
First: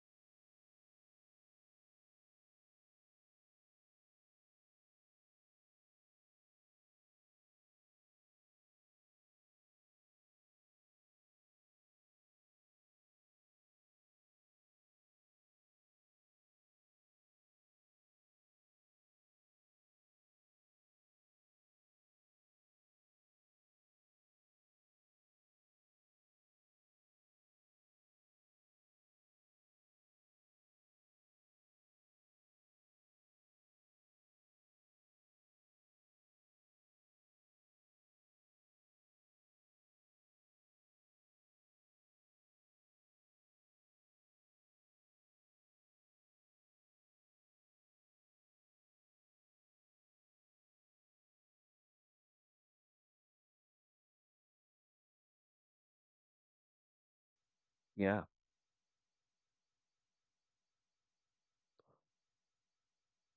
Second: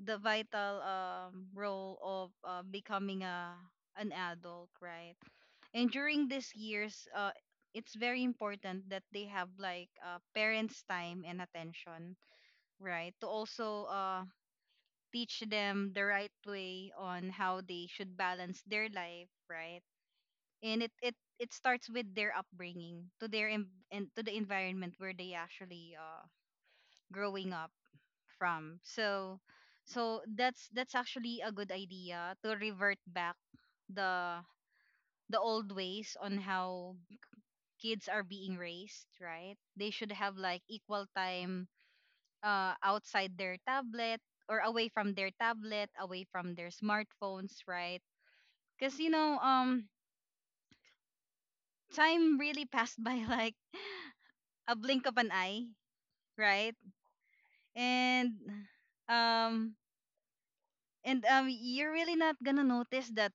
the vital role of becoming a an adult, right? And during these years, it's very important that they have like parents' time and attention, right, to also teach them the right way on how they should balance their life, right? And it starts with their upbringing, to their em- and to the environment where they actually growing up from. So so that's actually a good idea to revert back the the old ways on how kids are being raised, right? They should have like equal time, outside their tablet, or away from their tablet, away from their smartphones, right? Because you know, time really passed by like a blink of an eye, right?
Yeah.
And um, and you're really not gonna notice that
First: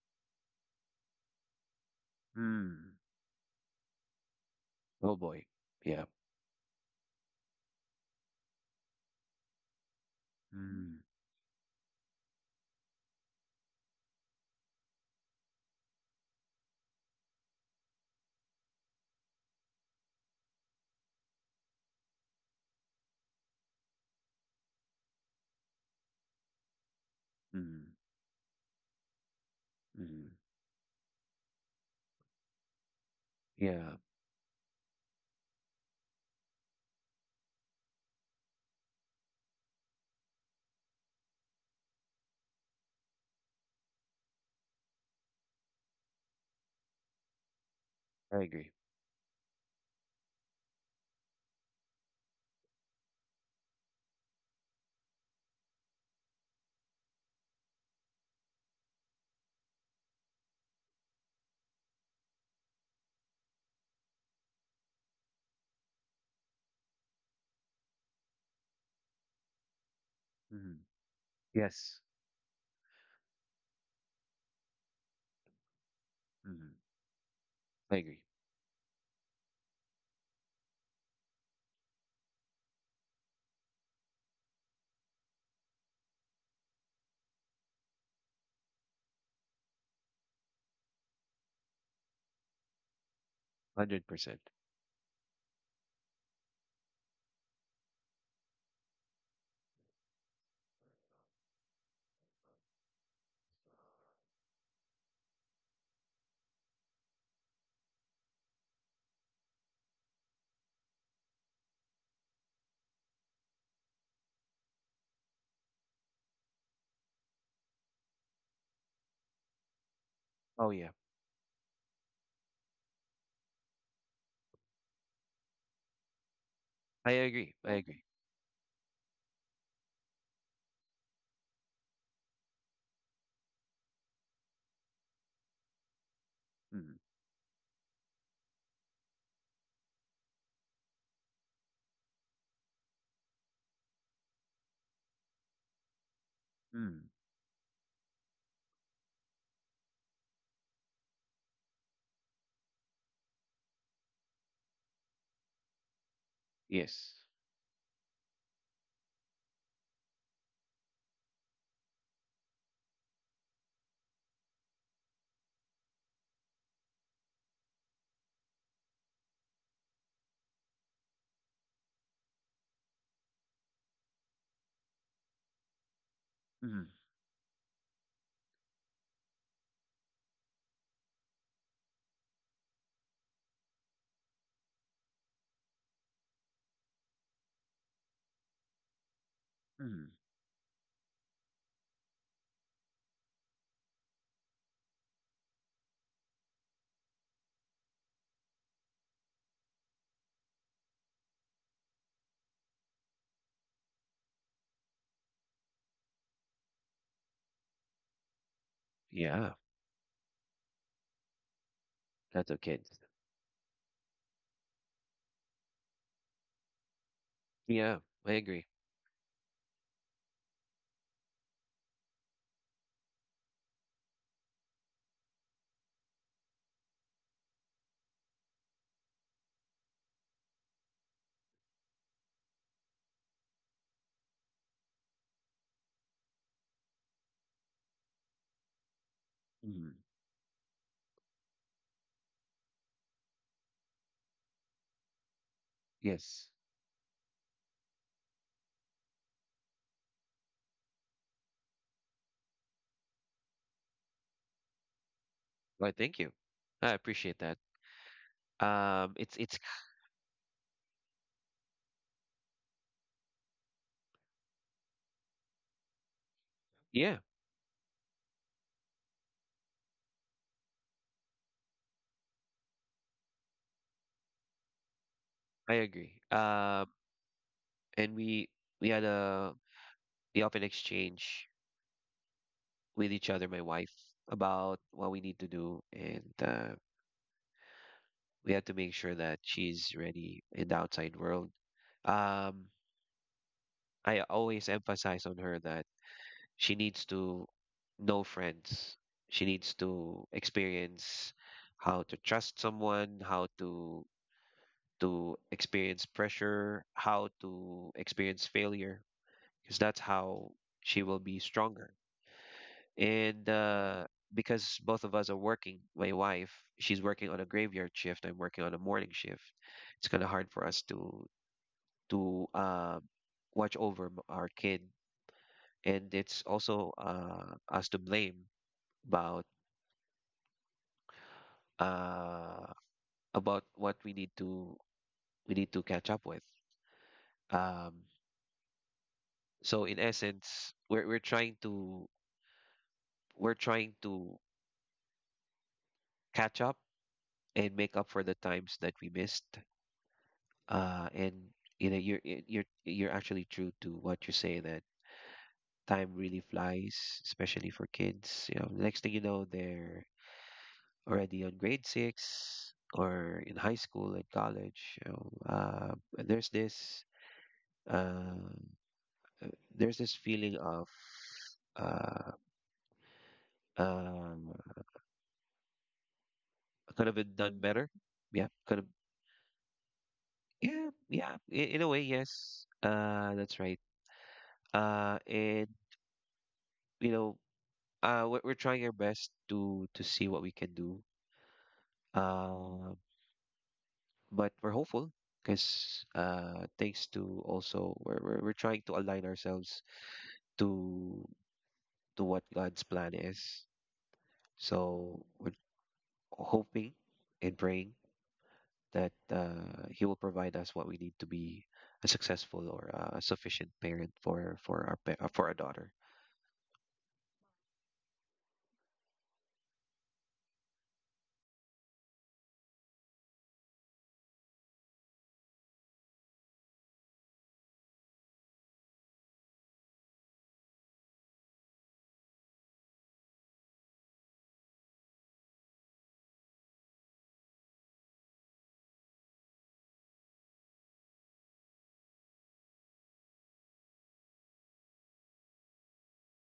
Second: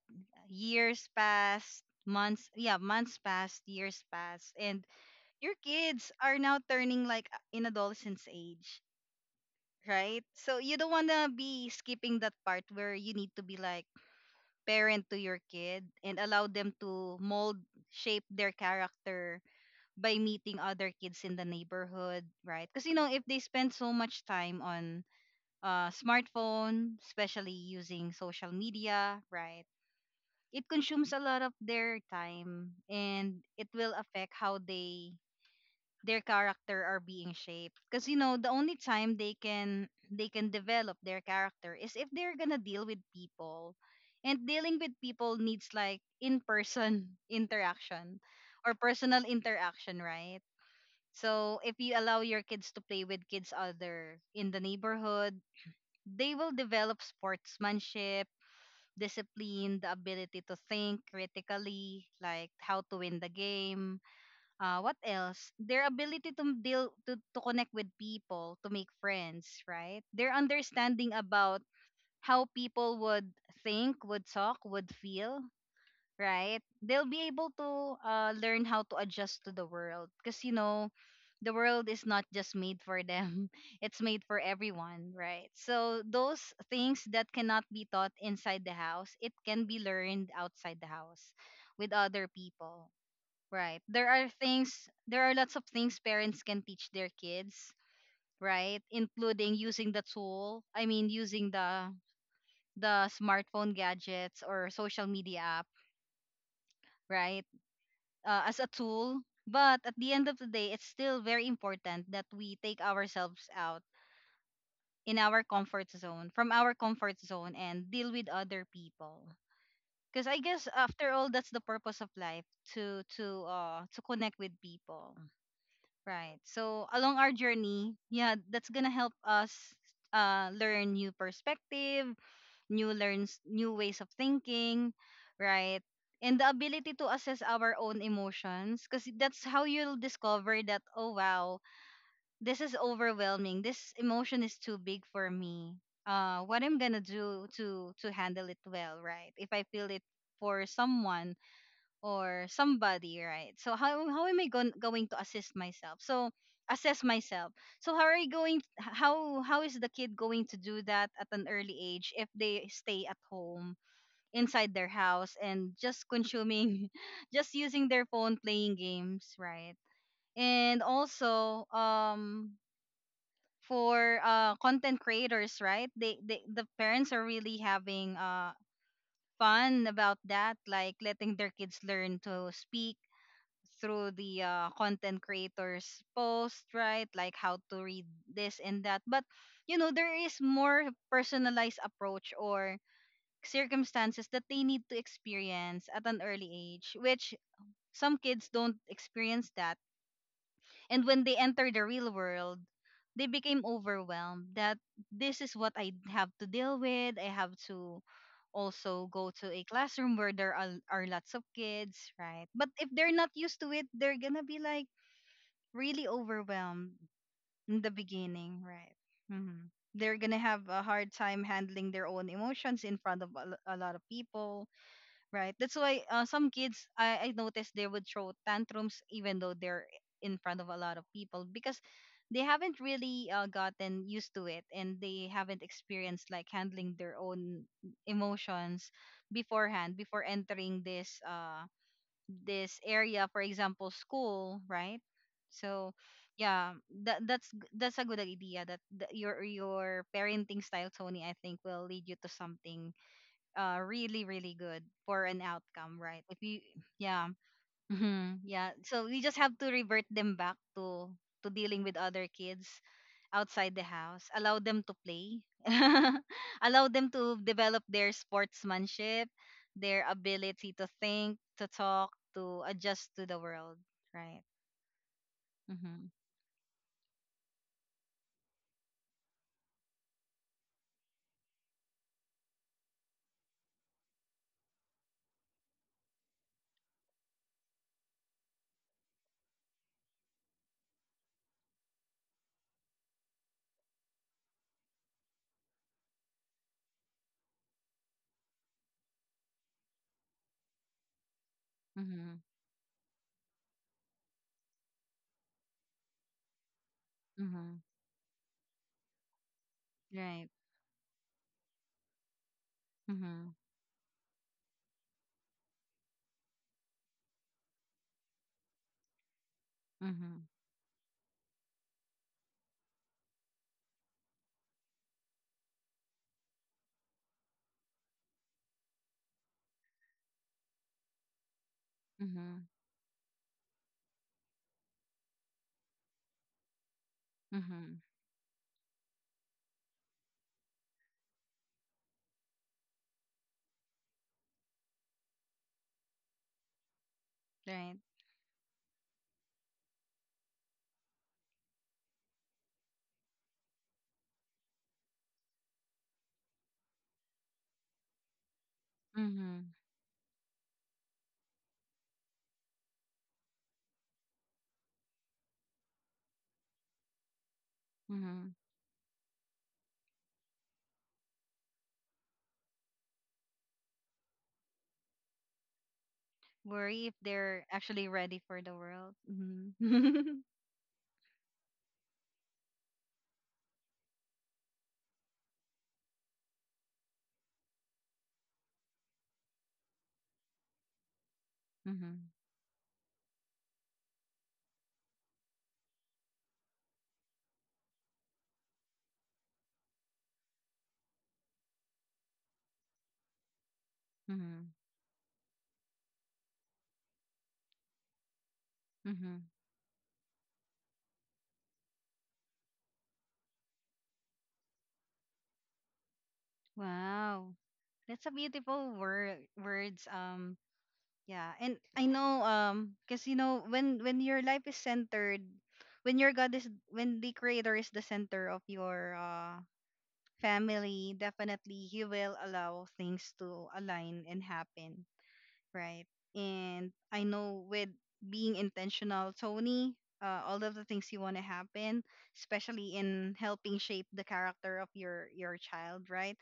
years passed,
Mm.
months passed, years passed, and
Oh boy.
your
Yeah.
kids are now turning like in adolescence age, right? So you don't
Mm.
want to be skipping that part where you need to be like parent to your kid and allow them to mold, shape their character by meeting other kids in the neighborhood, right? Because you know if they spend so much time on smartphone, especially
Mm.
using social media, right?
Mm.
It consumes a lot of their time and it will
Yeah.
affect how they their character are being shaped, because you know the only time they can develop their character is if they're gonna deal with people. And dealing with people needs like in person interaction
I
or
agree.
personal interaction, right? So if you allow your kids to play with kids other in the neighborhood, they will develop sportsmanship, discipline, the ability to think critically, like how to win the game. What else? Their ability to deal to connect with people, to make friends, right? Their
Mm.
understanding about
Yes.
how people would think, would talk, would feel, right?
Mm.
They'll be able to
I agree.
learn how to adjust to the world, because you know the world is not just made for them; it's made for everyone, right? So those things that cannot be taught inside the house, it can be learned outside the house with other people. Right. There are
100%.
things, there are lots of things parents can teach their kids, right? Including using the tool, I mean, using the smartphone gadgets or social media app, right? As a tool. But at the end of the day, it's still very important that we take ourselves out in our comfort zone, from our comfort zone and deal with other people. Because I guess
Oh, yeah.
after all, that's the purpose of life, to to connect with people. Right. So
I
along our
agree. I
journey,
agree.
yeah, that's gonna help us learn new perspective, new ways of thinking, right? And the ability
Mm.
to assess our own emotions, because that's how you'll discover that, oh wow, this is overwhelming. This emotion is too big for me. What I'm gonna
Mm.
do to handle it well, right? If I feel it for someone or somebody, right? So how am I going to assist myself? So assess
Yes.
myself. So how are you going how is the kid going to do that at an early age if they stay at home inside their house and just consuming just using their phone playing games, right? And also for content creators, right? The
Mm.
parents are really having fun about that, like letting their kids learn to speak through the content creators' post, right, like how to read this and that. But you know,
Mm.
there is more personalized approach or circumstances that they need to experience at an early age, which some kids don't experience that. And when they enter the real world, they became overwhelmed that this is what I have to deal with. I have to also go to
Yeah.
a classroom where are lots of kids, right?
That's
But
okay.
if they're not used to it, they're gonna be like really overwhelmed in the
Yeah. I
beginning,
agree.
right? Hmm. They're gonna have a hard time handling their own emotions in front of a a lot of people, right? That's why some kids, I noticed they would throw tantrums even though they're in front of a lot of people because they haven't really gotten used to it and they haven't experienced like handling their own emotions
Mm.
beforehand, before entering this this area, for example school, right? So
Yes.
yeah, that's a good idea that your parenting style, Tony, I think will lead you to something really really good for an
Well,
outcome,
thank
right?
you.
If you —
I
yeah.
appreciate that.
Mhm. Yeah. So
Um,
we
it's,
just have
it's,
to revert them back to dealing with other kids outside the house. Allow them to play. Allow them
yeah,
to develop their sportsmanship, their ability to think, to talk, to adjust to the world. Right.
I
Mhm.
agree. And we had a, we often exchange with each other, my wife, about what we need to do. And, we had to make sure that she's ready in the outside world. Um, I always emphasize on her that she needs to know friends. She needs to experience how to
Mhm.
trust someone, how to experience pressure, how
Mhm.
to experience failure, because that's
Right.
how she will be stronger. And
Mhm.
because both of us are working, my wife, she's working on a graveyard shift. I'm working on a morning shift. It's kind of
Mhm.
hard for us to to uh, watch over our kid, and it's also us to blame about
Mhm.
uh, about what we need to catch up with.
Mhm.
Um, so in essence, we're trying to catch up and make
Right.
up for the times that we missed. And you know, you're actually true to what you say, that time really flies, especially for kids. You know, next thing you know,
Mhm.
they're already on grade six or in high school and college. You know, there's this. Uh,
Mhm.
there's this feeling of uh, um, could
Worry
have
if
been done
they're
better.
actually ready
Yeah,
for
could
the
have.
world. Mhm.
Yeah, yeah. In a way, yes. That's right. And you know, we're trying our best to see what we can do.
Mhm.
Uh, but we're hopeful because thanks to also we're trying to align ourselves to what God's plan is.
Mhm.
So we're hoping and praying that
Mm-hmm.
he will provide us what we need to be a successful or a sufficient parent for for our daughter.
Wow. That's a beautiful words. Yeah. And I know because you know when your life is centered, when your God is — when the creator is the center of your family, definitely he will allow things to align and happen, right? And I know with being intentional, Tony, all of the things you want to happen, especially in helping shape the character of your child, right?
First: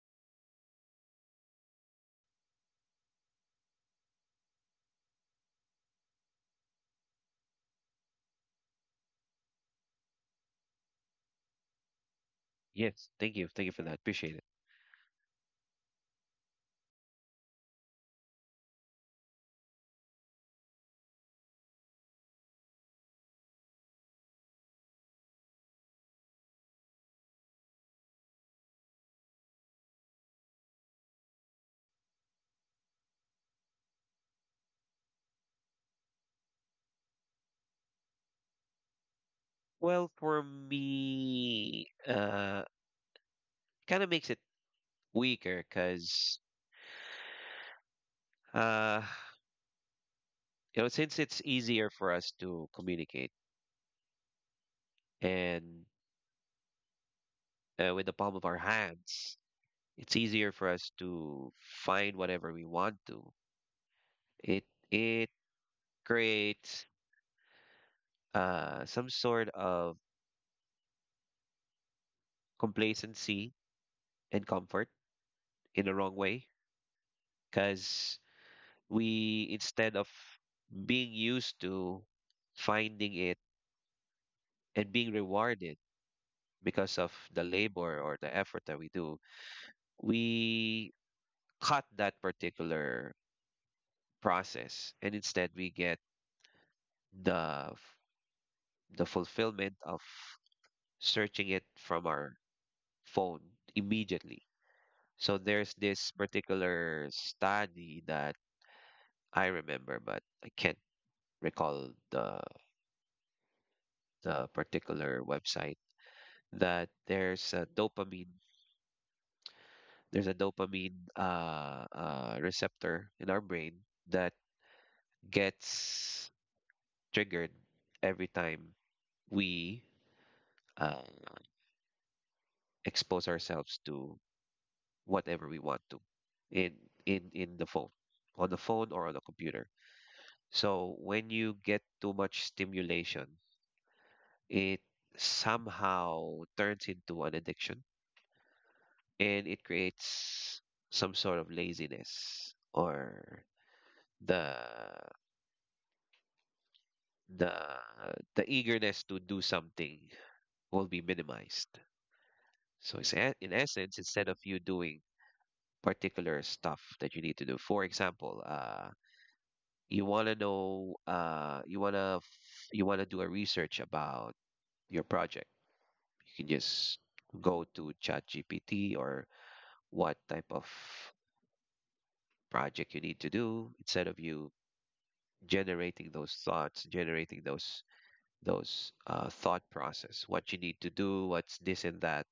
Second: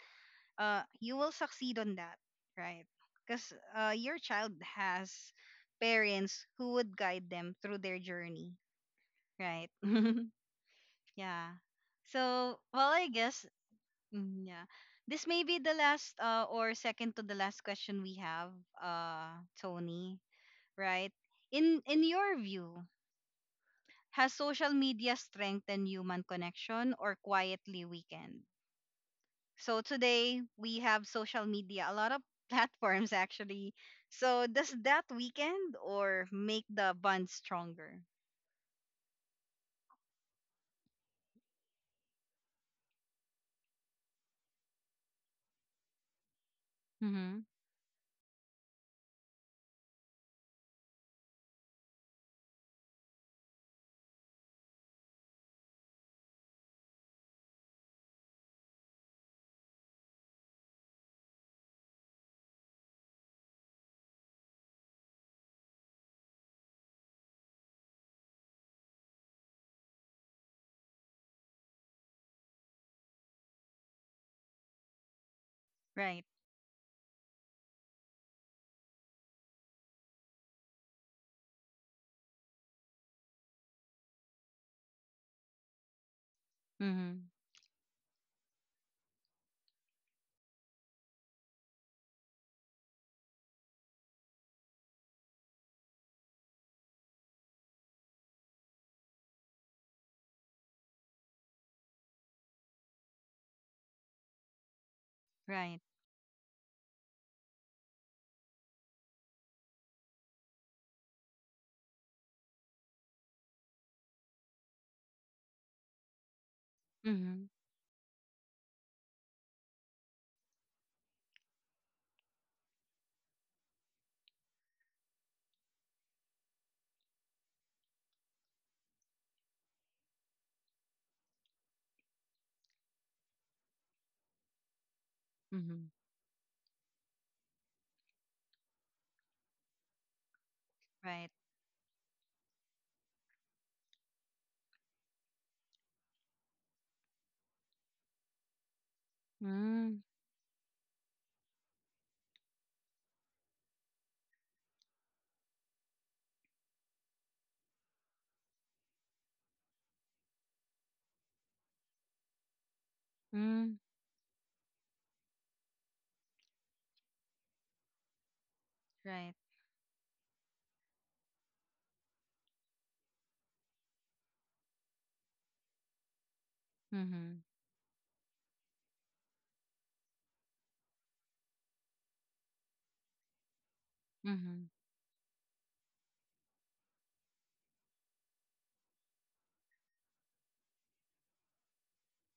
You will succeed on that, right? Because your child has parents who would guide them through their journey, right? Yeah. So, well, I
Yes, thank
guess,
you, for that. Appreciate it.
yeah. This may be the last or second to the last question we have, Tony, right? In your view, has social media strengthened human connection or quietly weakened? So today we have social media, a lot of platforms actually. So does that weekend or make the bond stronger?
Well, for me, kind of makes it weaker because
Mm-hmm.
uh, you know, since it's easier for us to communicate and with the palm of our hands, it's easier for us to find whatever we want to. It it creates some sort of complacency and comfort in the wrong
Right.
way, because we instead of being used to finding it and being rewarded because of
Mm-hmm.
the labor or the effort that we do, we cut that particular process, and instead we get the f- the fulfillment of searching it from our phone immediately. So there's
Right.
this particular study that I remember, but I can't recall the particular website. That
Mm-hmm.
there's a dopamine receptor in our brain that gets triggered every time we uh, expose ourselves to whatever we want
Mm-hmm.
to in in the phone or on the computer. So
Right.
when you get too much stimulation, it somehow turns into an addiction and it
Mm-hmm.
creates some sort of laziness, or the the eagerness to do something will be minimized. So it's in essence, instead of you doing particular stuff that you need to do, for example,
Right.
you want to know, you want to do a research about your project. You can just
Mm-hmm.
go to ChatGPT or what type of project you need to do, instead of you
Mm-hmm.
generating those thoughts, generating those thought process, what you need to do, what's this and that.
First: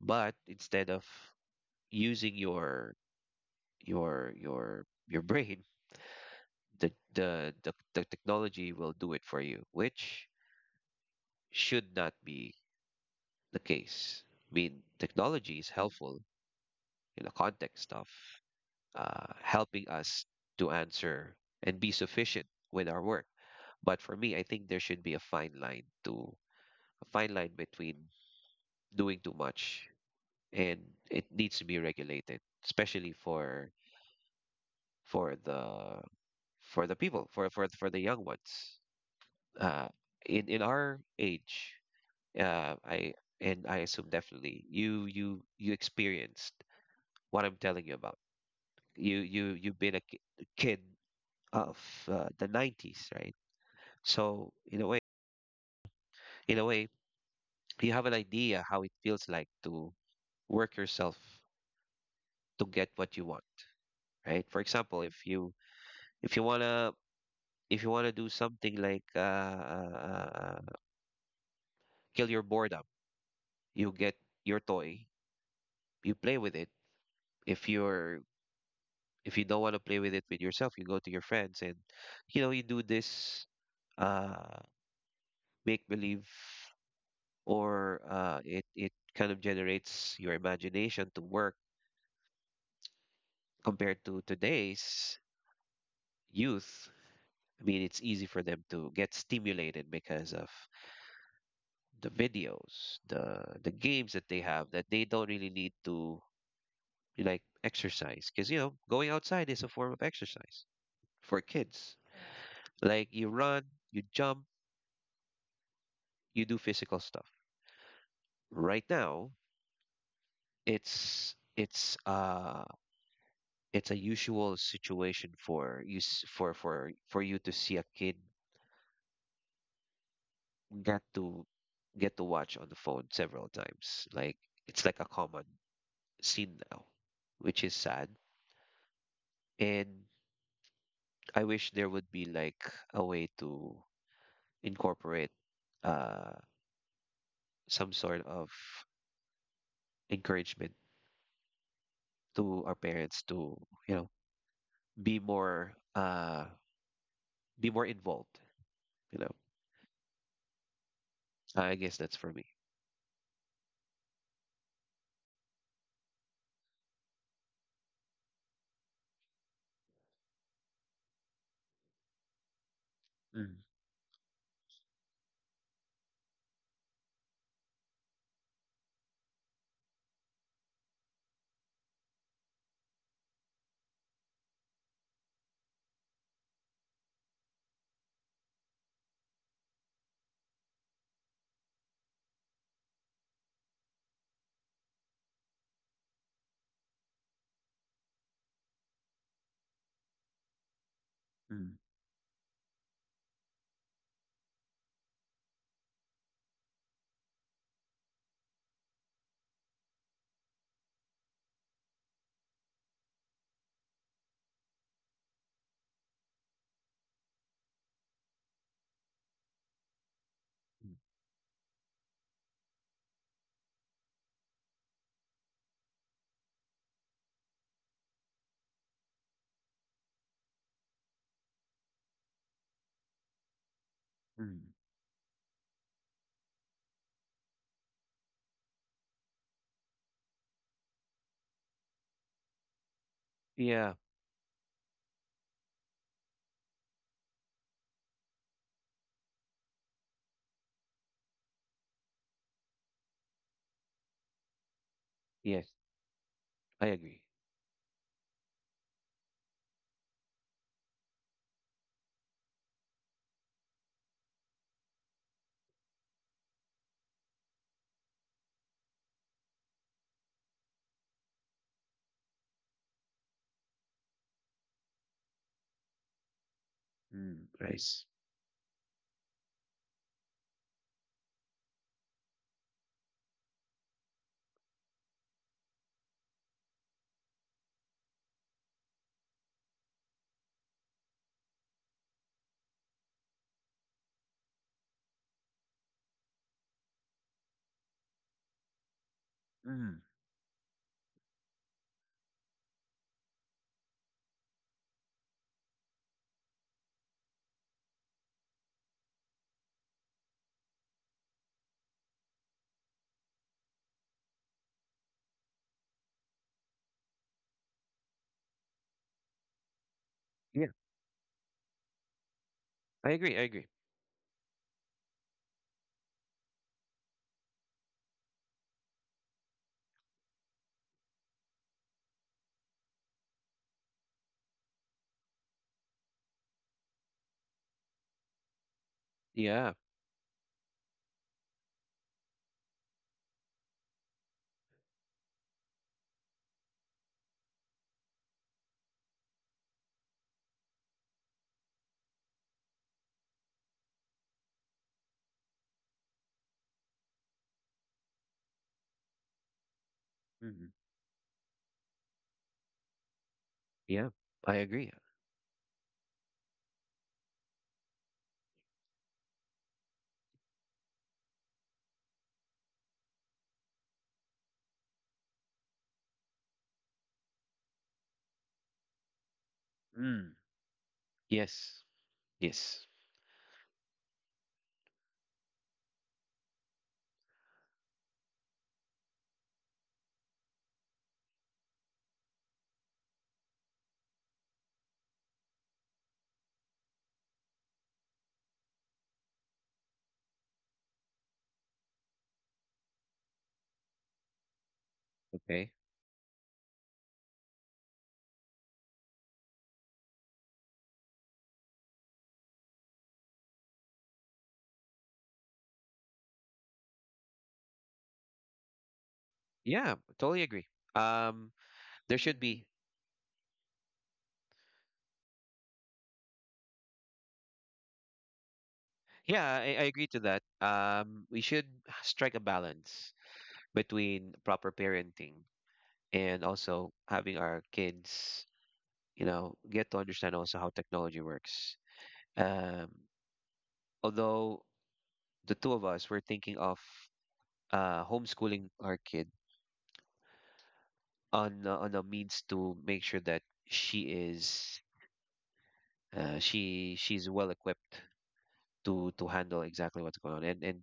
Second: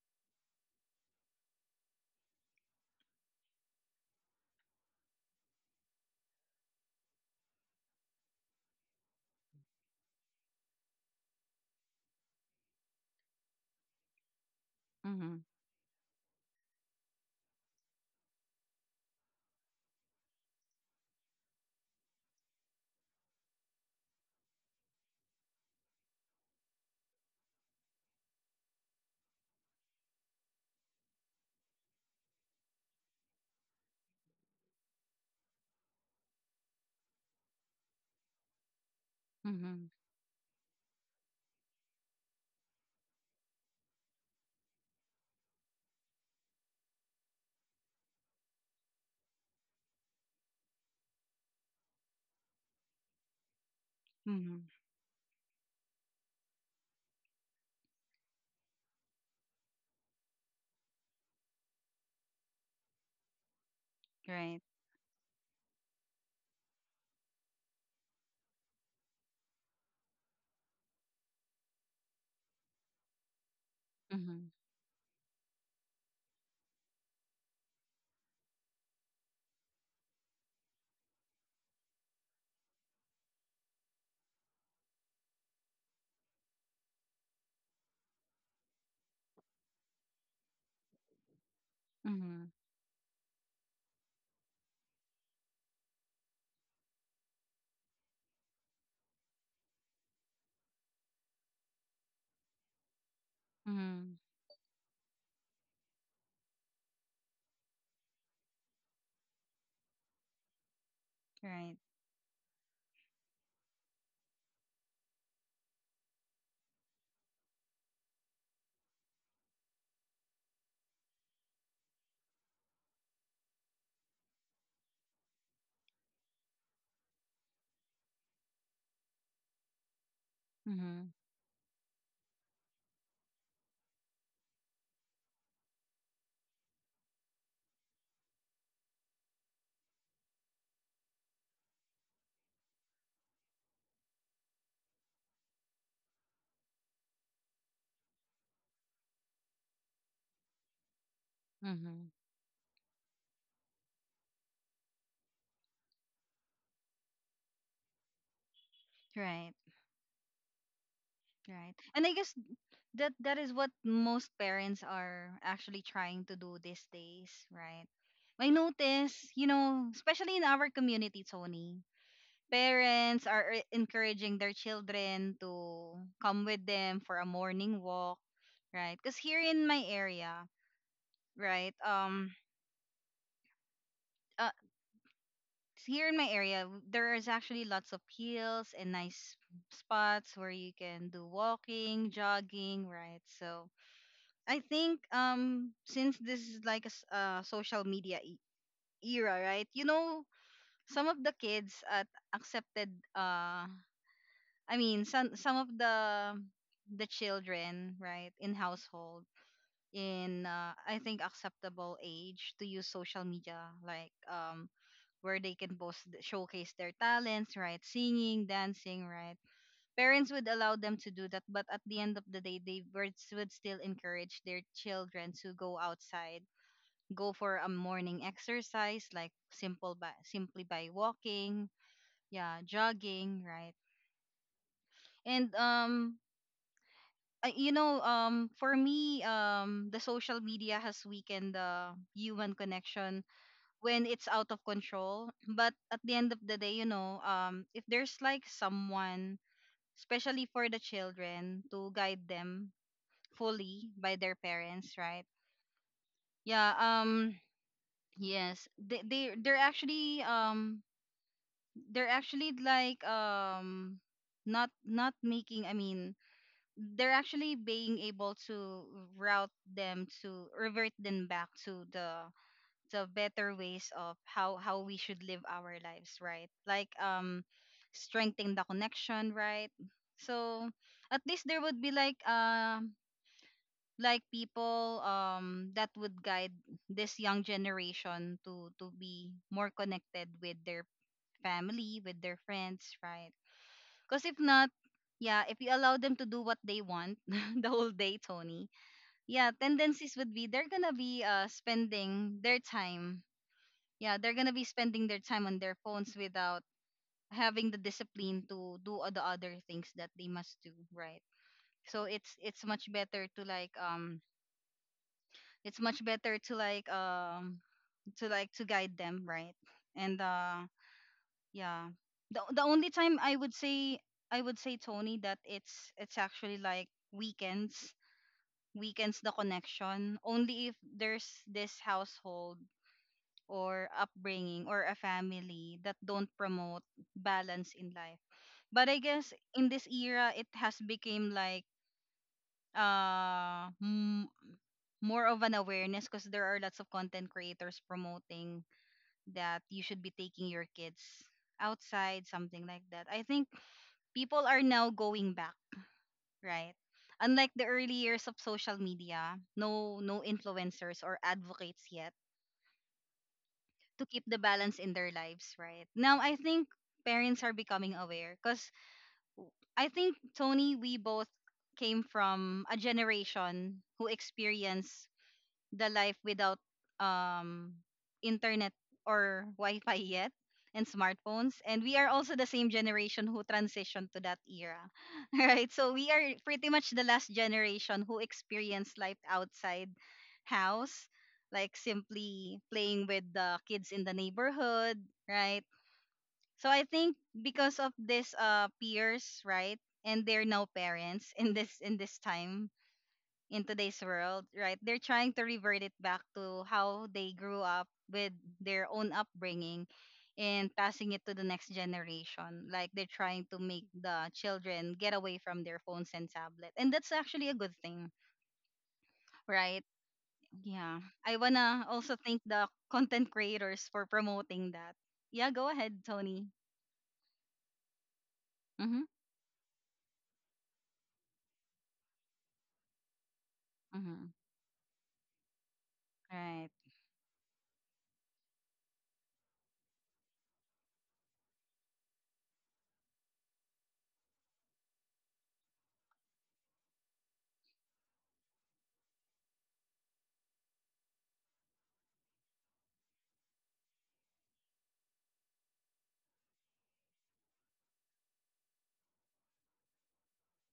But instead of using your brain, the technology will do it for you, which should not be the case. I mean,
Mm-hmm.
technology is helpful in the context of helping us to answer and be sufficient with our work. But for me, I think there should be a fine line to a fine line between doing too much, and it needs to be regulated, especially for the for the people for the young ones. Uh,
Mm-hmm.
in our age, I and I assume, definitely you experienced what I'm telling you about. You've been a kid of the 90s, right? So
Hmm.
in a way, you have an idea how it feels like to work yourself to get what you want, right? For
Right.
example, if you wanna if you wanna do something like kill your boredom, you get
Mm-hmm.
your toy, you play with it. If you're, if you don't want to play with it with yourself, you go to your friends and you know you do this uh, make believe, or it kind of generates your imagination to work
Mm-hmm.
compared to today's youth. I mean, it's easy for them to get stimulated because of the videos, the games
Mm-hmm.
that they have, that they don't really need to like exercise, because you know going outside is a form of exercise for
Right.
kids. Like you run, you jump, you do physical stuff. Right now, it's it's uh it's a usual situation for you s- for you to see a kid get
Mm-hmm.
to get to watch on the phone several times. Like it's like a common, seen now, which is sad. And I wish there would be like a way to incorporate uh, some sort of encouragement
Mm-hmm.
to our parents to, you know, be more uh, be more involved. You know,
Right.
I
Right.
guess
And
that's
I
for
guess
me.
that that is what most parents are actually trying to do these days, right? I notice, you know, especially in our community, Tony, parents are
Mm,
encouraging their children to come with them for a morning walk, right? Because here in my area, right, uh, here in my area, there is actually lots of hills and nice spots where you can do walking, jogging, right? So I think since this is like a social media era, right? You know, some of the
mm,
kids at accepted I mean, some of the children, right, in household in I think acceptable age to use social media, like where they can both showcase their talents, right? Singing, dancing, right? Parents would allow
mm,
them to do that, but at the end of the day, would still encourage their children to go outside, go for a morning exercise like simple by simply by walking, yeah, jogging, right?
mm,
and I- you know For me, the social media has weakened the human connection
yeah.
when it's out of control. But at the end of the day, if there's like someone, especially for the children, to guide them fully by their parents, right?
Yes, I
Yeah.
agree.
Yes, they're actually, they're actually like um not not making I mean they're actually being able to route them to revert them back to the better ways of how we should live our lives, right? Like,
Mm, right. Nice.
strengthening the connection, right? So at least there would be like, people that would guide this young generation to be more connected with their family, with their friends, right? Because if not, yeah, if you allow them to do what they want the whole day, Tony, yeah,
Mm,
tendencies would be they're gonna be spending their time. Yeah, they're gonna be spending their time on their phones without having the discipline to do all the other things that they must do, right? So it's much better to like, it's much better to like to like to guide them, right? And
yeah,
yeah The only
I
time
agree. I
I would
agree.
say, I would say, Tony, that it's actually like weekends, weekends, the connection only if there's this household or upbringing or a family that don't promote balance in life. But I guess
Yeah.
in this era it has become like uh m- more of an awareness, because there are lots of content creators promoting that you should be taking your kids outside, something like that. I think people are now going back, right? Unlike the early years of social media, no
Mm,
influencers or advocates yet
yeah,
to keep the
I
balance
agree.
in their lives, right? Now I think parents are becoming aware because I think, Tony, we both came from a generation who experienced the life without um internet or wi-fi
Mm.
yet, and smartphones,
Yes.
and we are also the same
Yes.
generation who transitioned to that era. Right, so we are pretty much the last generation who experienced life outside house, like simply playing with the kids in the neighborhood, right? So I think because of this peers, right, and they're now parents in this, in this time in today's world, right? They're trying to
Okay.
revert it back to how they grew up with their own upbringing and passing it to the next generation. Like they're trying to make the children get away from their phones and tablet. And that's actually a good thing, right?
Yeah, totally agree.
Yeah. I
Um,
wanna
there
also
should
thank
be.
the content creators for promoting that. Yeah, go ahead, Tony. Mm-hmm.
Yeah, I agree to that. We should strike a balance between
Mm-hmm.
proper parenting and
Right.
also having our kids, you know, get to understand also how technology works. Um, although the two of us were thinking of homeschooling our kid, on a means to make sure that she is she she's well equipped to handle exactly what's going on. And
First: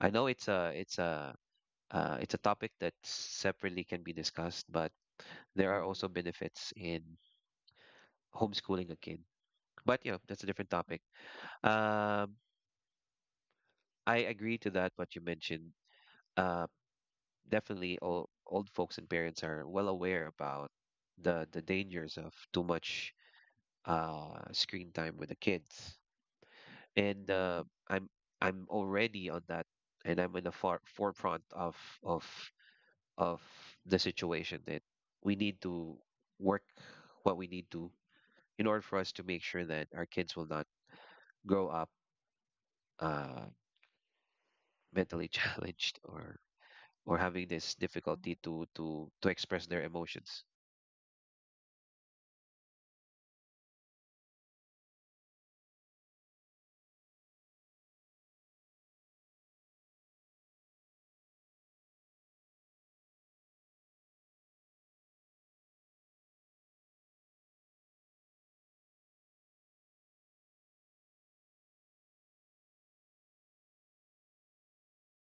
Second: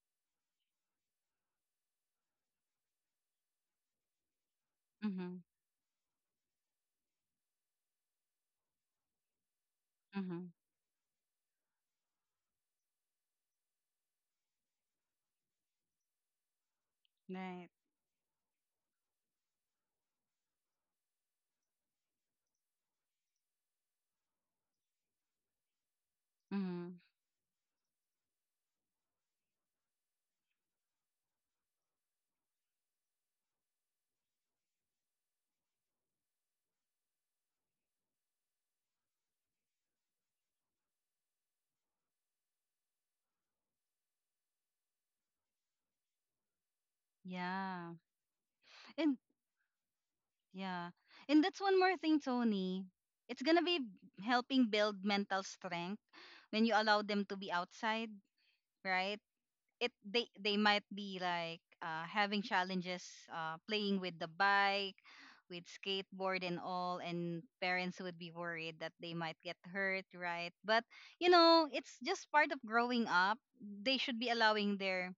I know it's a topic that separately can be discussed, but
Mm-hmm.
there are also benefits in homeschooling a kid. But you know, that's
Mm-hmm.
a different topic. Um, I agree to that what you mentioned. Uh,
Right.
definitely, old folks and parents are well aware about the dangers of too much screen time with the kids,
Mm-hmm.
and I'm I'm already on that, and I'm in the far forefront of of the situation that we need to work what we need to in order for us to make sure that our kids will not grow up, uh, mentally challenged or having this
Yeah.
difficulty to to
And
to express their emotions.
yeah. And that's one more thing, Tony. It's gonna be helping build mental strength when you allow them to be outside, right? It, they might be like, having challenges playing with the bike, with skateboard and all, and parents would be worried that they might get hurt, right? But you know, it's just part of growing up. They should be allowing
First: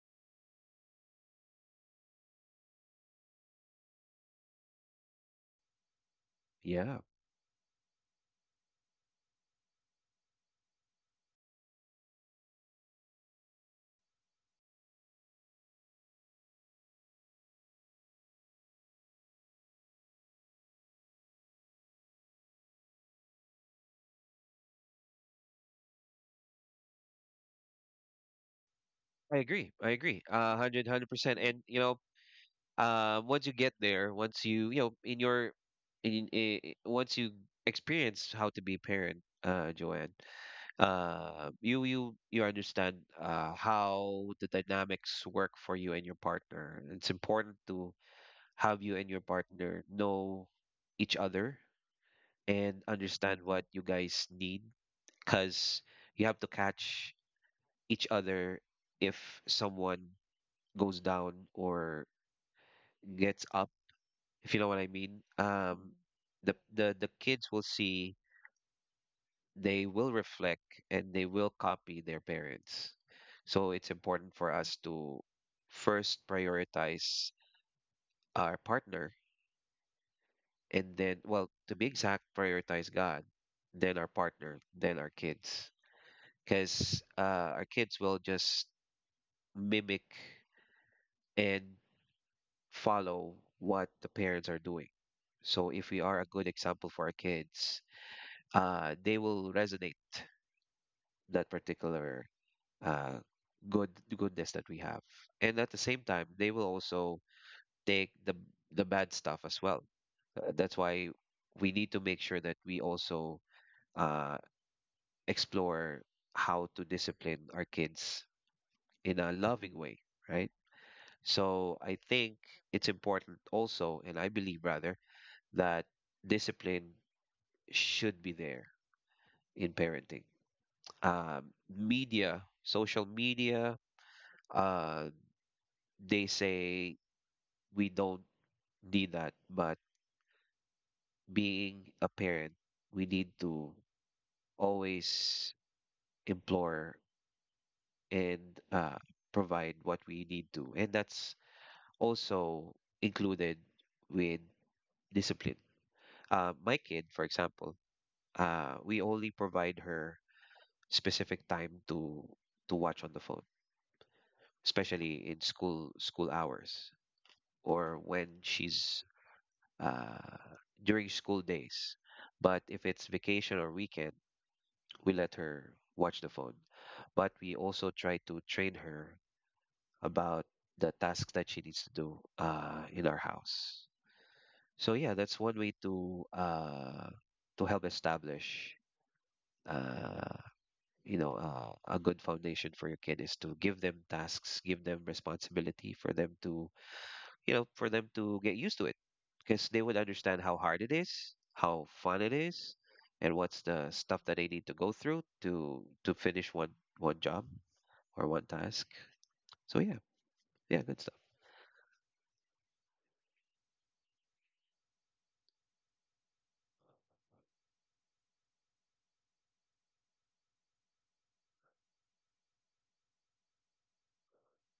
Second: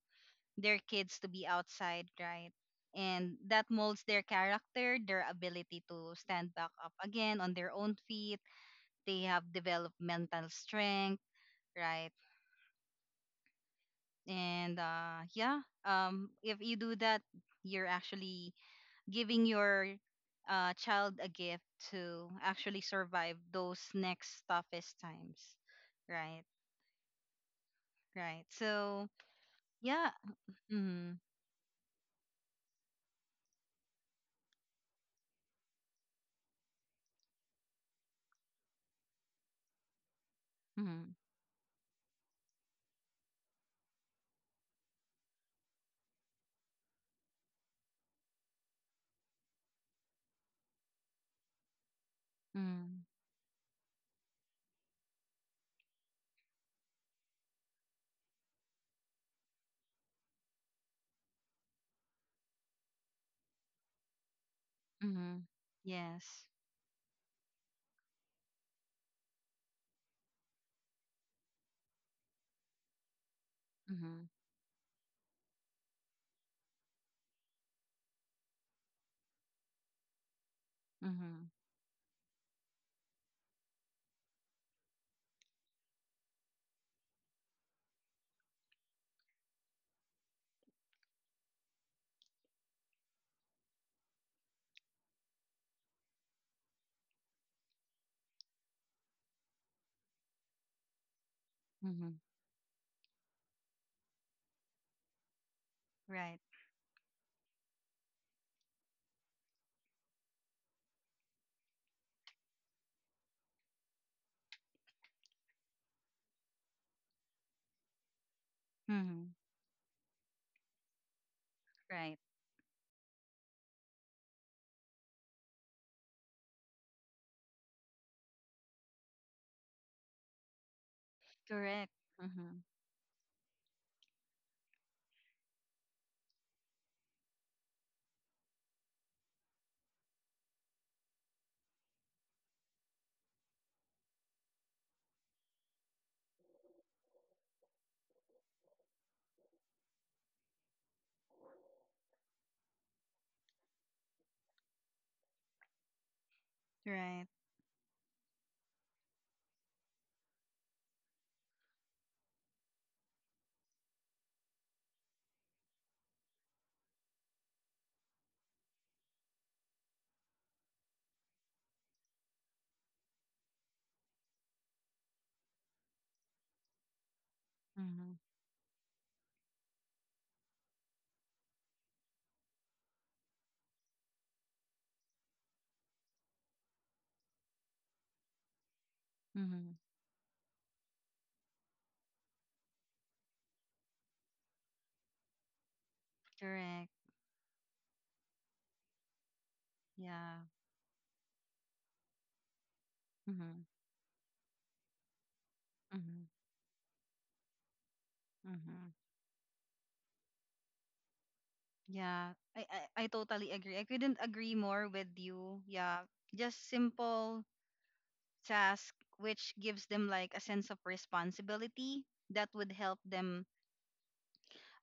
their kids to be outside, right? And that molds their character, their ability to stand back up
Yeah,
again on their own feet. They have developmental strength, right? And yeah, if you do that, you're actually giving your child a gift to actually survive those next toughest times, right? Right. So
I agree. I
yeah.
agree. Hundred hundred
Mm-hmm.
percent. And once you get there, once you you know in your in, I- once you experience how to be a parent, Joanne.
Mm-hmm.
You understand how the dynamics work for you and your partner. It's important to have you and your partner know each other and
Mm-hmm.
understand what you guys need, because you have to catch each other if someone goes down or gets up, if you know what I mean.
Mm-hmm. Yes.
The kids will see, they will reflect, and they will copy their parents. So it's
Mm-hmm.
important for us to first prioritize our partner, and then,
Mhm.
well, to be exact, prioritize God, then our partner, then our kids. Because our kids will just mimic and follow what the parents are doing. So if we are a good example for our kids, they will resonate that
Mhm.
particular uh, good goodness that we have. And at the same time,
Right.
they will also take the bad stuff as well. That's why we need to make sure that we also uh, explore how to discipline our kids in
Mhm.
a loving way, right? So I
Right.
think it's important also, and I believe rather that discipline should be there in parenting.
Correct.
Media,
Mhm.
social media, uh, they say we don't need that. But being a parent, we need to always implore and uh, provide what we need to. And that's also included with discipline. My kid,
Right.
for example, we only provide her specific time to watch on the phone, especially in school hours or when she's uh, during school days. But if it's vacation or weekend, we let her watch the phone, but we also
Mhm.
try to train her about the tasks that she needs to do in our house. So yeah, that's one way to help establish,
Mhm.
uh, a good foundation for your kid is to give them tasks, give them responsibility for them to,
Correct.
you know, for them to get used to it, because they would understand
Yeah.
how hard it is, how fun it is, and what's
Mhm.
the stuff that they need to go through to
Mhm.
finish one one job or one task.
Mhm.
So yeah, yeah, good stuff.
Yeah. I, I totally agree. I couldn't agree more with you. Yeah. Just simple task which gives them like a sense of responsibility that would help them,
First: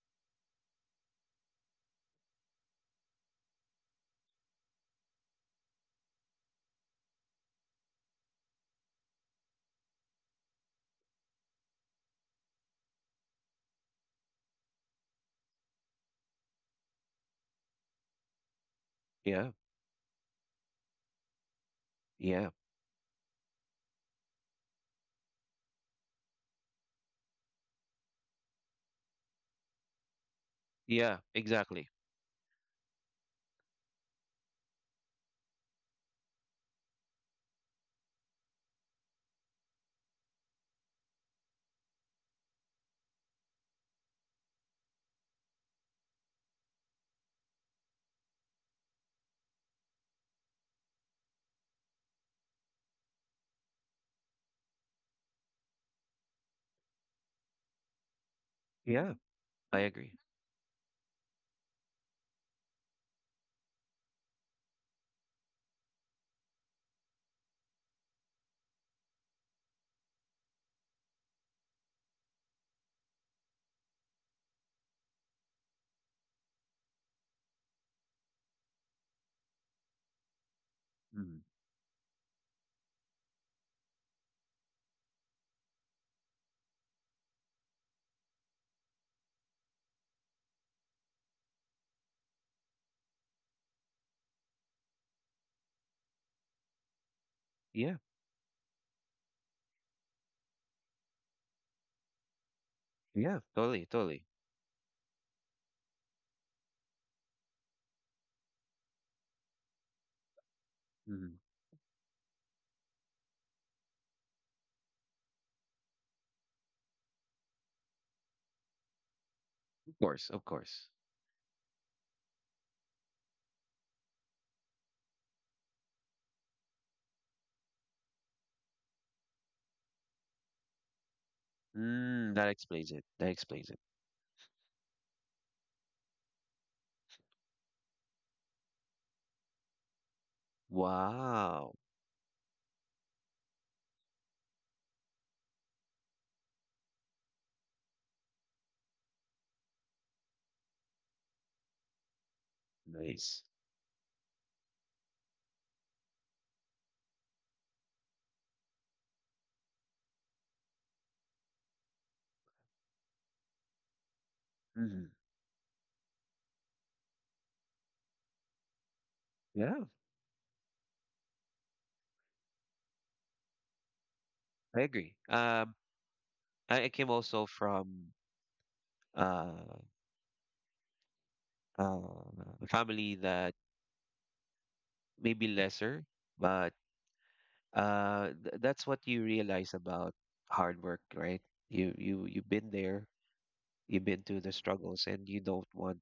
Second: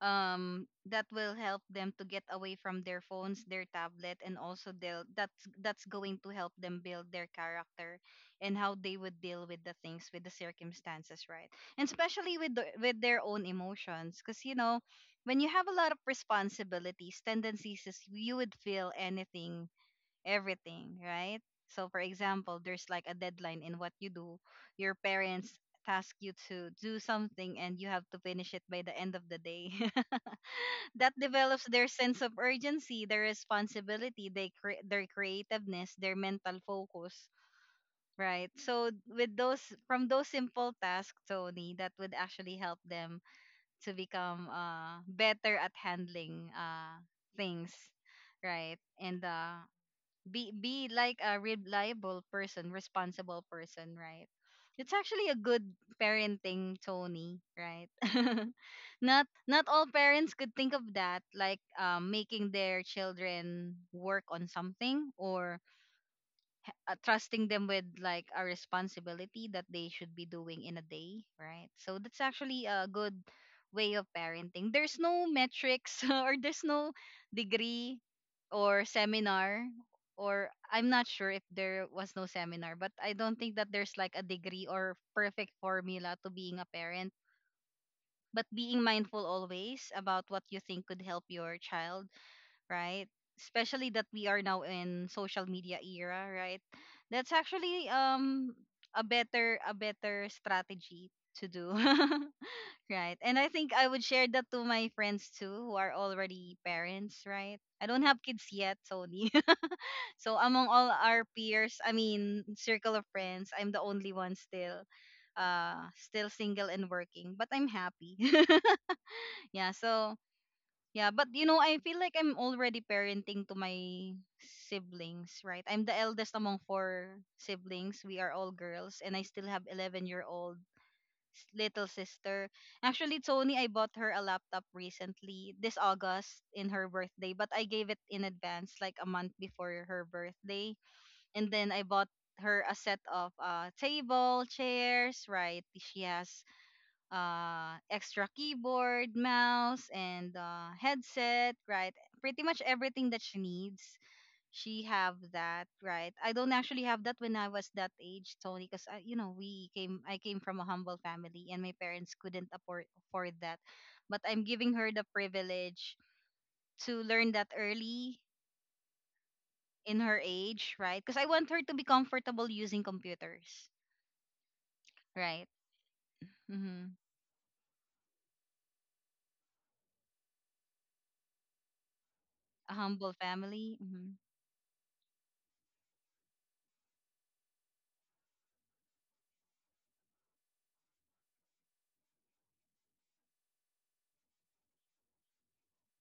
that will help them to get away from their phones, their tablet, and also they'll, that's going to help them build their character and how they would deal with the things, with the circumstances, right? And especially with with their own emotions, because you know, when you have a lot of responsibilities, tendencies is you would feel
Yeah,
anything, everything, right? So for
yeah,
example, there's like a deadline in what you do. Your parents task you to do something and you have to finish it by the end of the day. That
yeah,
develops their
exactly.
sense of urgency, their responsibility, their creativeness, their mental focus, right? So with those, from those simple tasks, Tony, that would actually help them to become better at handling things, right? And be like a reliable person, responsible person, right? It's actually a good parenting, Tony, right?
Yeah,
Not
I
all
agree.
parents could think of that, like, making their children work on something or trusting them with like a responsibility that they should be doing in a day, right? So that's actually a good way of parenting. There's no metrics or there's no degree or seminar, or I'm not sure if
Mm,
there was no seminar, but I don't think that there's like a degree or perfect formula to being a parent. But being mindful always about what you think could help your child, right? Especially that we are now in social media era, right? That's actually
yeah,
a better, a better strategy to do. Right. And
yeah,
I think
totally,
I would
totally.
share that to my friends too who are already parents, right? I don't have kids yet, Tony. So among all our
Mm,
peers, I mean circle of friends, I'm the only one still still single and working, but I'm happy. Yeah,
of
so
course, of course.
yeah, but you know, I feel like I'm already parenting to my siblings, right? I'm the eldest among four siblings. We are all girls, and I still have 11-year-old year old little
Mm, that
sister.
explains it.
Actually,
That
Tony, I
explains it.
bought her a laptop recently this August in her birthday, but I gave it in advance, like a month before her birthday. And then
Wow,
I bought her a set of table chairs, right? She has extra keyboard, mouse, and headset, right? Pretty much everything that she
nice.
needs, she have that, right? I don't actually have that when I was that age, Tony, because you know I came from a humble family, and my parents couldn't afford that. But I'm giving her the
Mm,
privilege to learn that early
yeah,
in her age, right? Because I want her to be comfortable using computers,
I agree.
right?
I
Mm-hmm.
I came also from uh, uh,
A humble
family that
family. Mm-hmm.
may be lesser, but that's what you realize about hard work, right? You've been there, you've been through the struggles, and you don't want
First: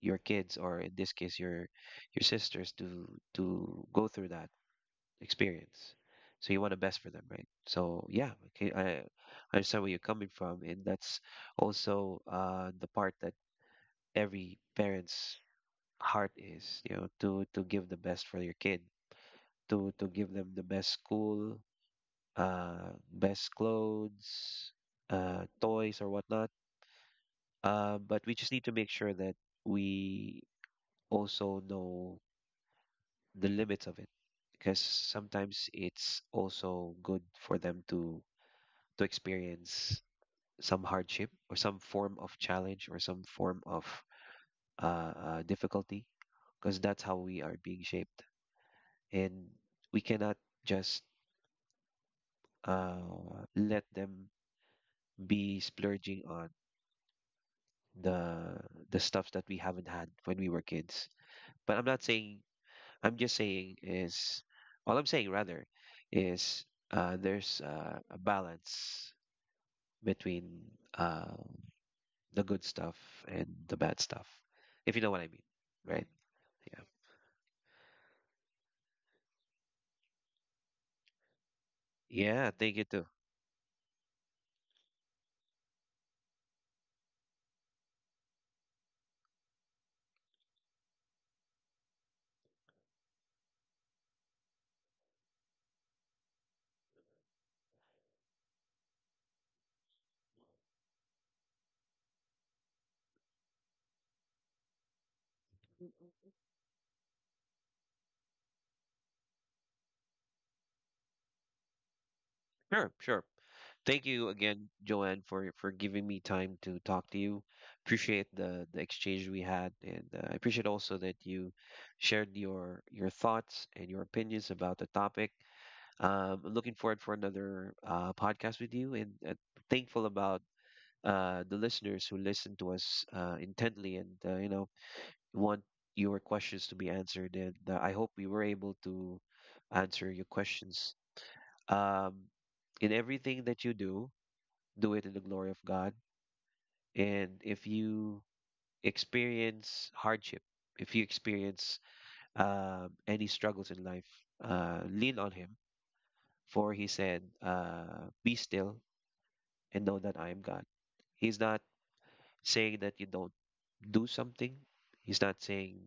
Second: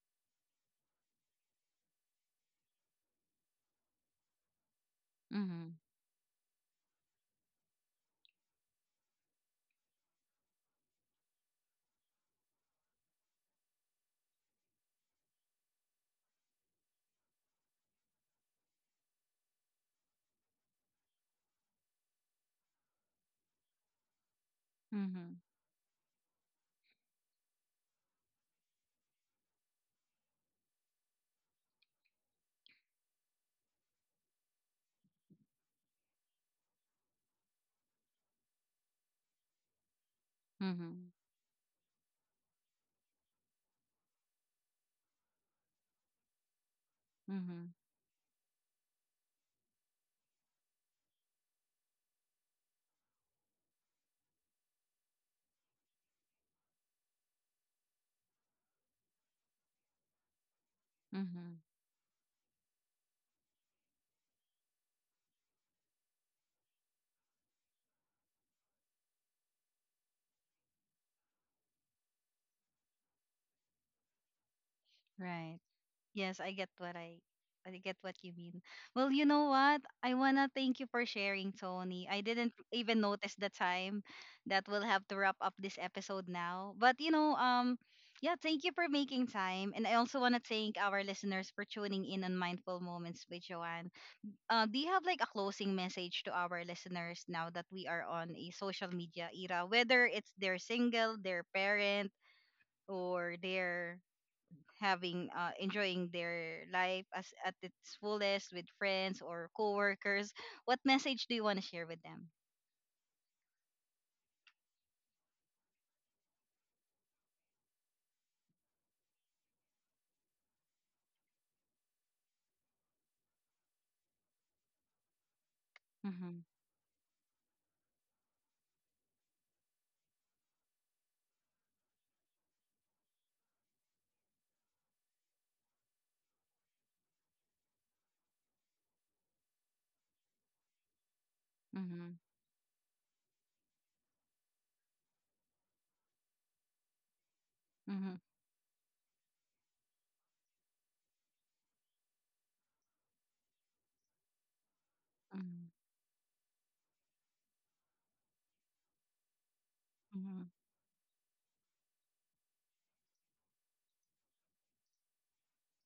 your kids, or in this case, your sisters, to go through that
Mm-hmm.
experience. So you want the best for them, right? So yeah, okay, I understand where you're coming from, and that's also the part that every parents heart is, you know, to give the best for your kid, to give them the best school, best clothes,
Mm-hmm.
toys or whatnot. But we just need to make sure that we also know the limits of it, because sometimes it's also good for them to experience some
Mm-hmm.
hardship or some form of challenge or some form of difficulty, because that's how we are
Mm-hmm.
being shaped. And we cannot just uh, let them be splurging on the the stuff that we haven't had when we were kids.
Mm-hmm.
But I'm not saying. I'm just saying is, all I'm saying rather is, there's a balance between uh, the good stuff and the bad stuff, if you know what I mean,
Right.
right?
Yes,
Yeah.
I get what you mean. Well, you know what? I wanna thank you for sharing, Tony. I
Yeah.
didn't
Thank you
even
too.
notice the time that we'll have to wrap up this episode now. But you know, yeah, thank you for making time. And I also wanna thank our listeners for tuning in on Mindful Moments with Joanne. Do you have like a closing message to our listeners now that we are on a social media era, whether it's they're single, they're parent, or they're having enjoying their life as at its fullest with friends or coworkers. What message do you want to share with them?
Sure, sure. Thank you again, Joanne, for giving me time to talk to you. Appreciate the exchange we had, and I appreciate also that you shared your thoughts and your opinions about the topic.
Mm-hmm.
I'm looking forward for another podcast with you, and thankful about the listeners who listen to us intently, and you know, want your questions to be answered. And I hope we were able to answer your questions.
Mm-hmm.
um, in everything that you do, do it in the glory of God. And if
Mm-hmm.
you experience hardship, if you experience any struggles in life, lean on Him. For He said, be still and know that I am
Mm-hmm.
God. He's not saying that you don't do something, He's not saying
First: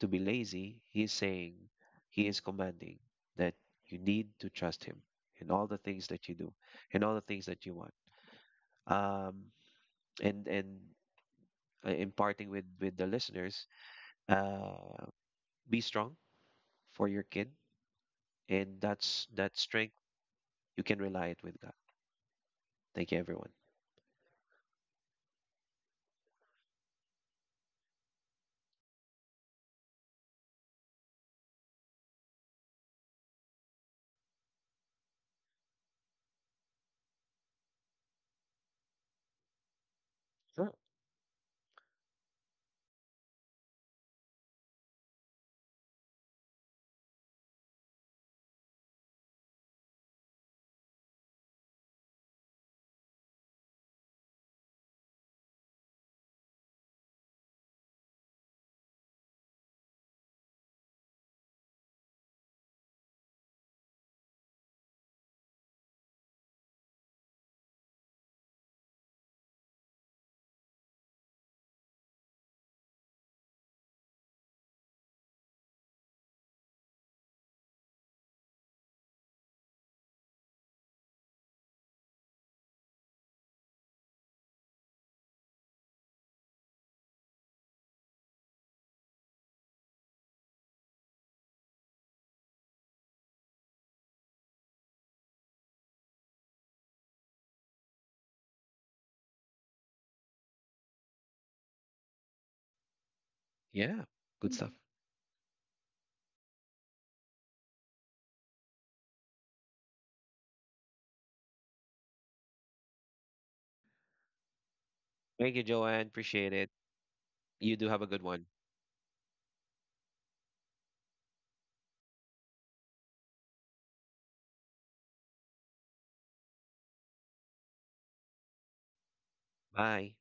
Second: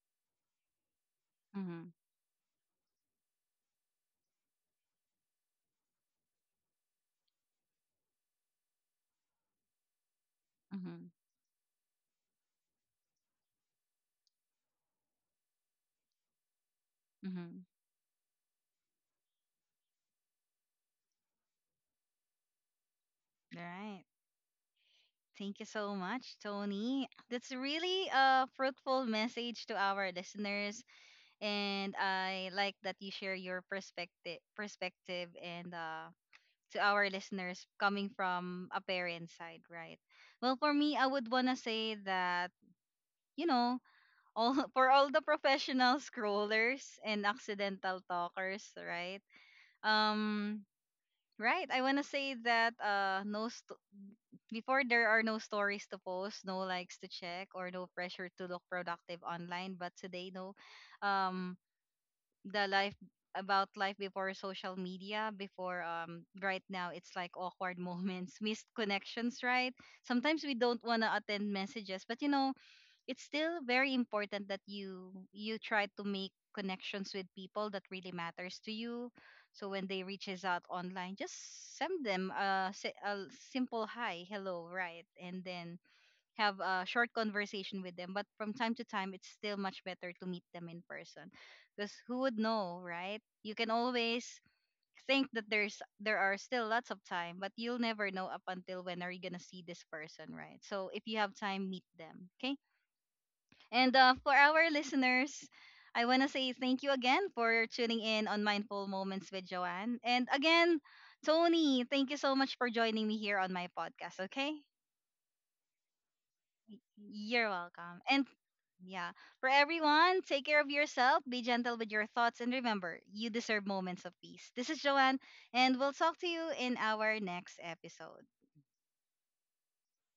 to be lazy. He's saying,
Mm-hmm.
He is commanding that you need to trust Him in all the things that you do, in all the things that you want. Um, and
Mm-hmm.
imparting with the listeners. Uh, be strong for your kid,
Mm-hmm.
and that's that strength you can rely it with God. Thank you, everyone.
Right. Thank you so much, Tony. That's really a fruitful message to our listeners, and I like that you share your perspective, perspective, and to our listeners coming from a parent side, right? Well,
Sure.
for me, I would want to say that, you know, all for all the professional scrollers and accidental talkers, right? Um right, I want to say that no st- before, there are no stories to post, no likes to check, or no pressure to look productive online. But today, no, um the life, about life before social media, before, right now it's like awkward moments, missed connections, right? Sometimes we don't want to attend messages, but you know, it's still very important that you try to make connections with people that really matters to you. So when they reaches out online, just send them a, a simple hi, hello, right? And then have a short conversation with them. But from time to time, it's still much better to meet them in person, because who would know, right? You can always think that there are still lots of time, but you'll never know up until when are you gonna see this person, right? So if you have time, meet them, okay? And
Yeah.
for
Good stuff.
our listeners. I want to say thank you again for tuning in on Mindful Moments with Joanne. And again, Tony, thank you so much for joining me here on my podcast, okay?
Thank you, Joanne. Appreciate it.
You're
You do have
welcome.
a good
And
one.
yeah, for everyone, take care of yourself, be gentle with your thoughts, and remember, you deserve moments of peace. This is Joanne, and we'll talk to you in our next episode.
Bye.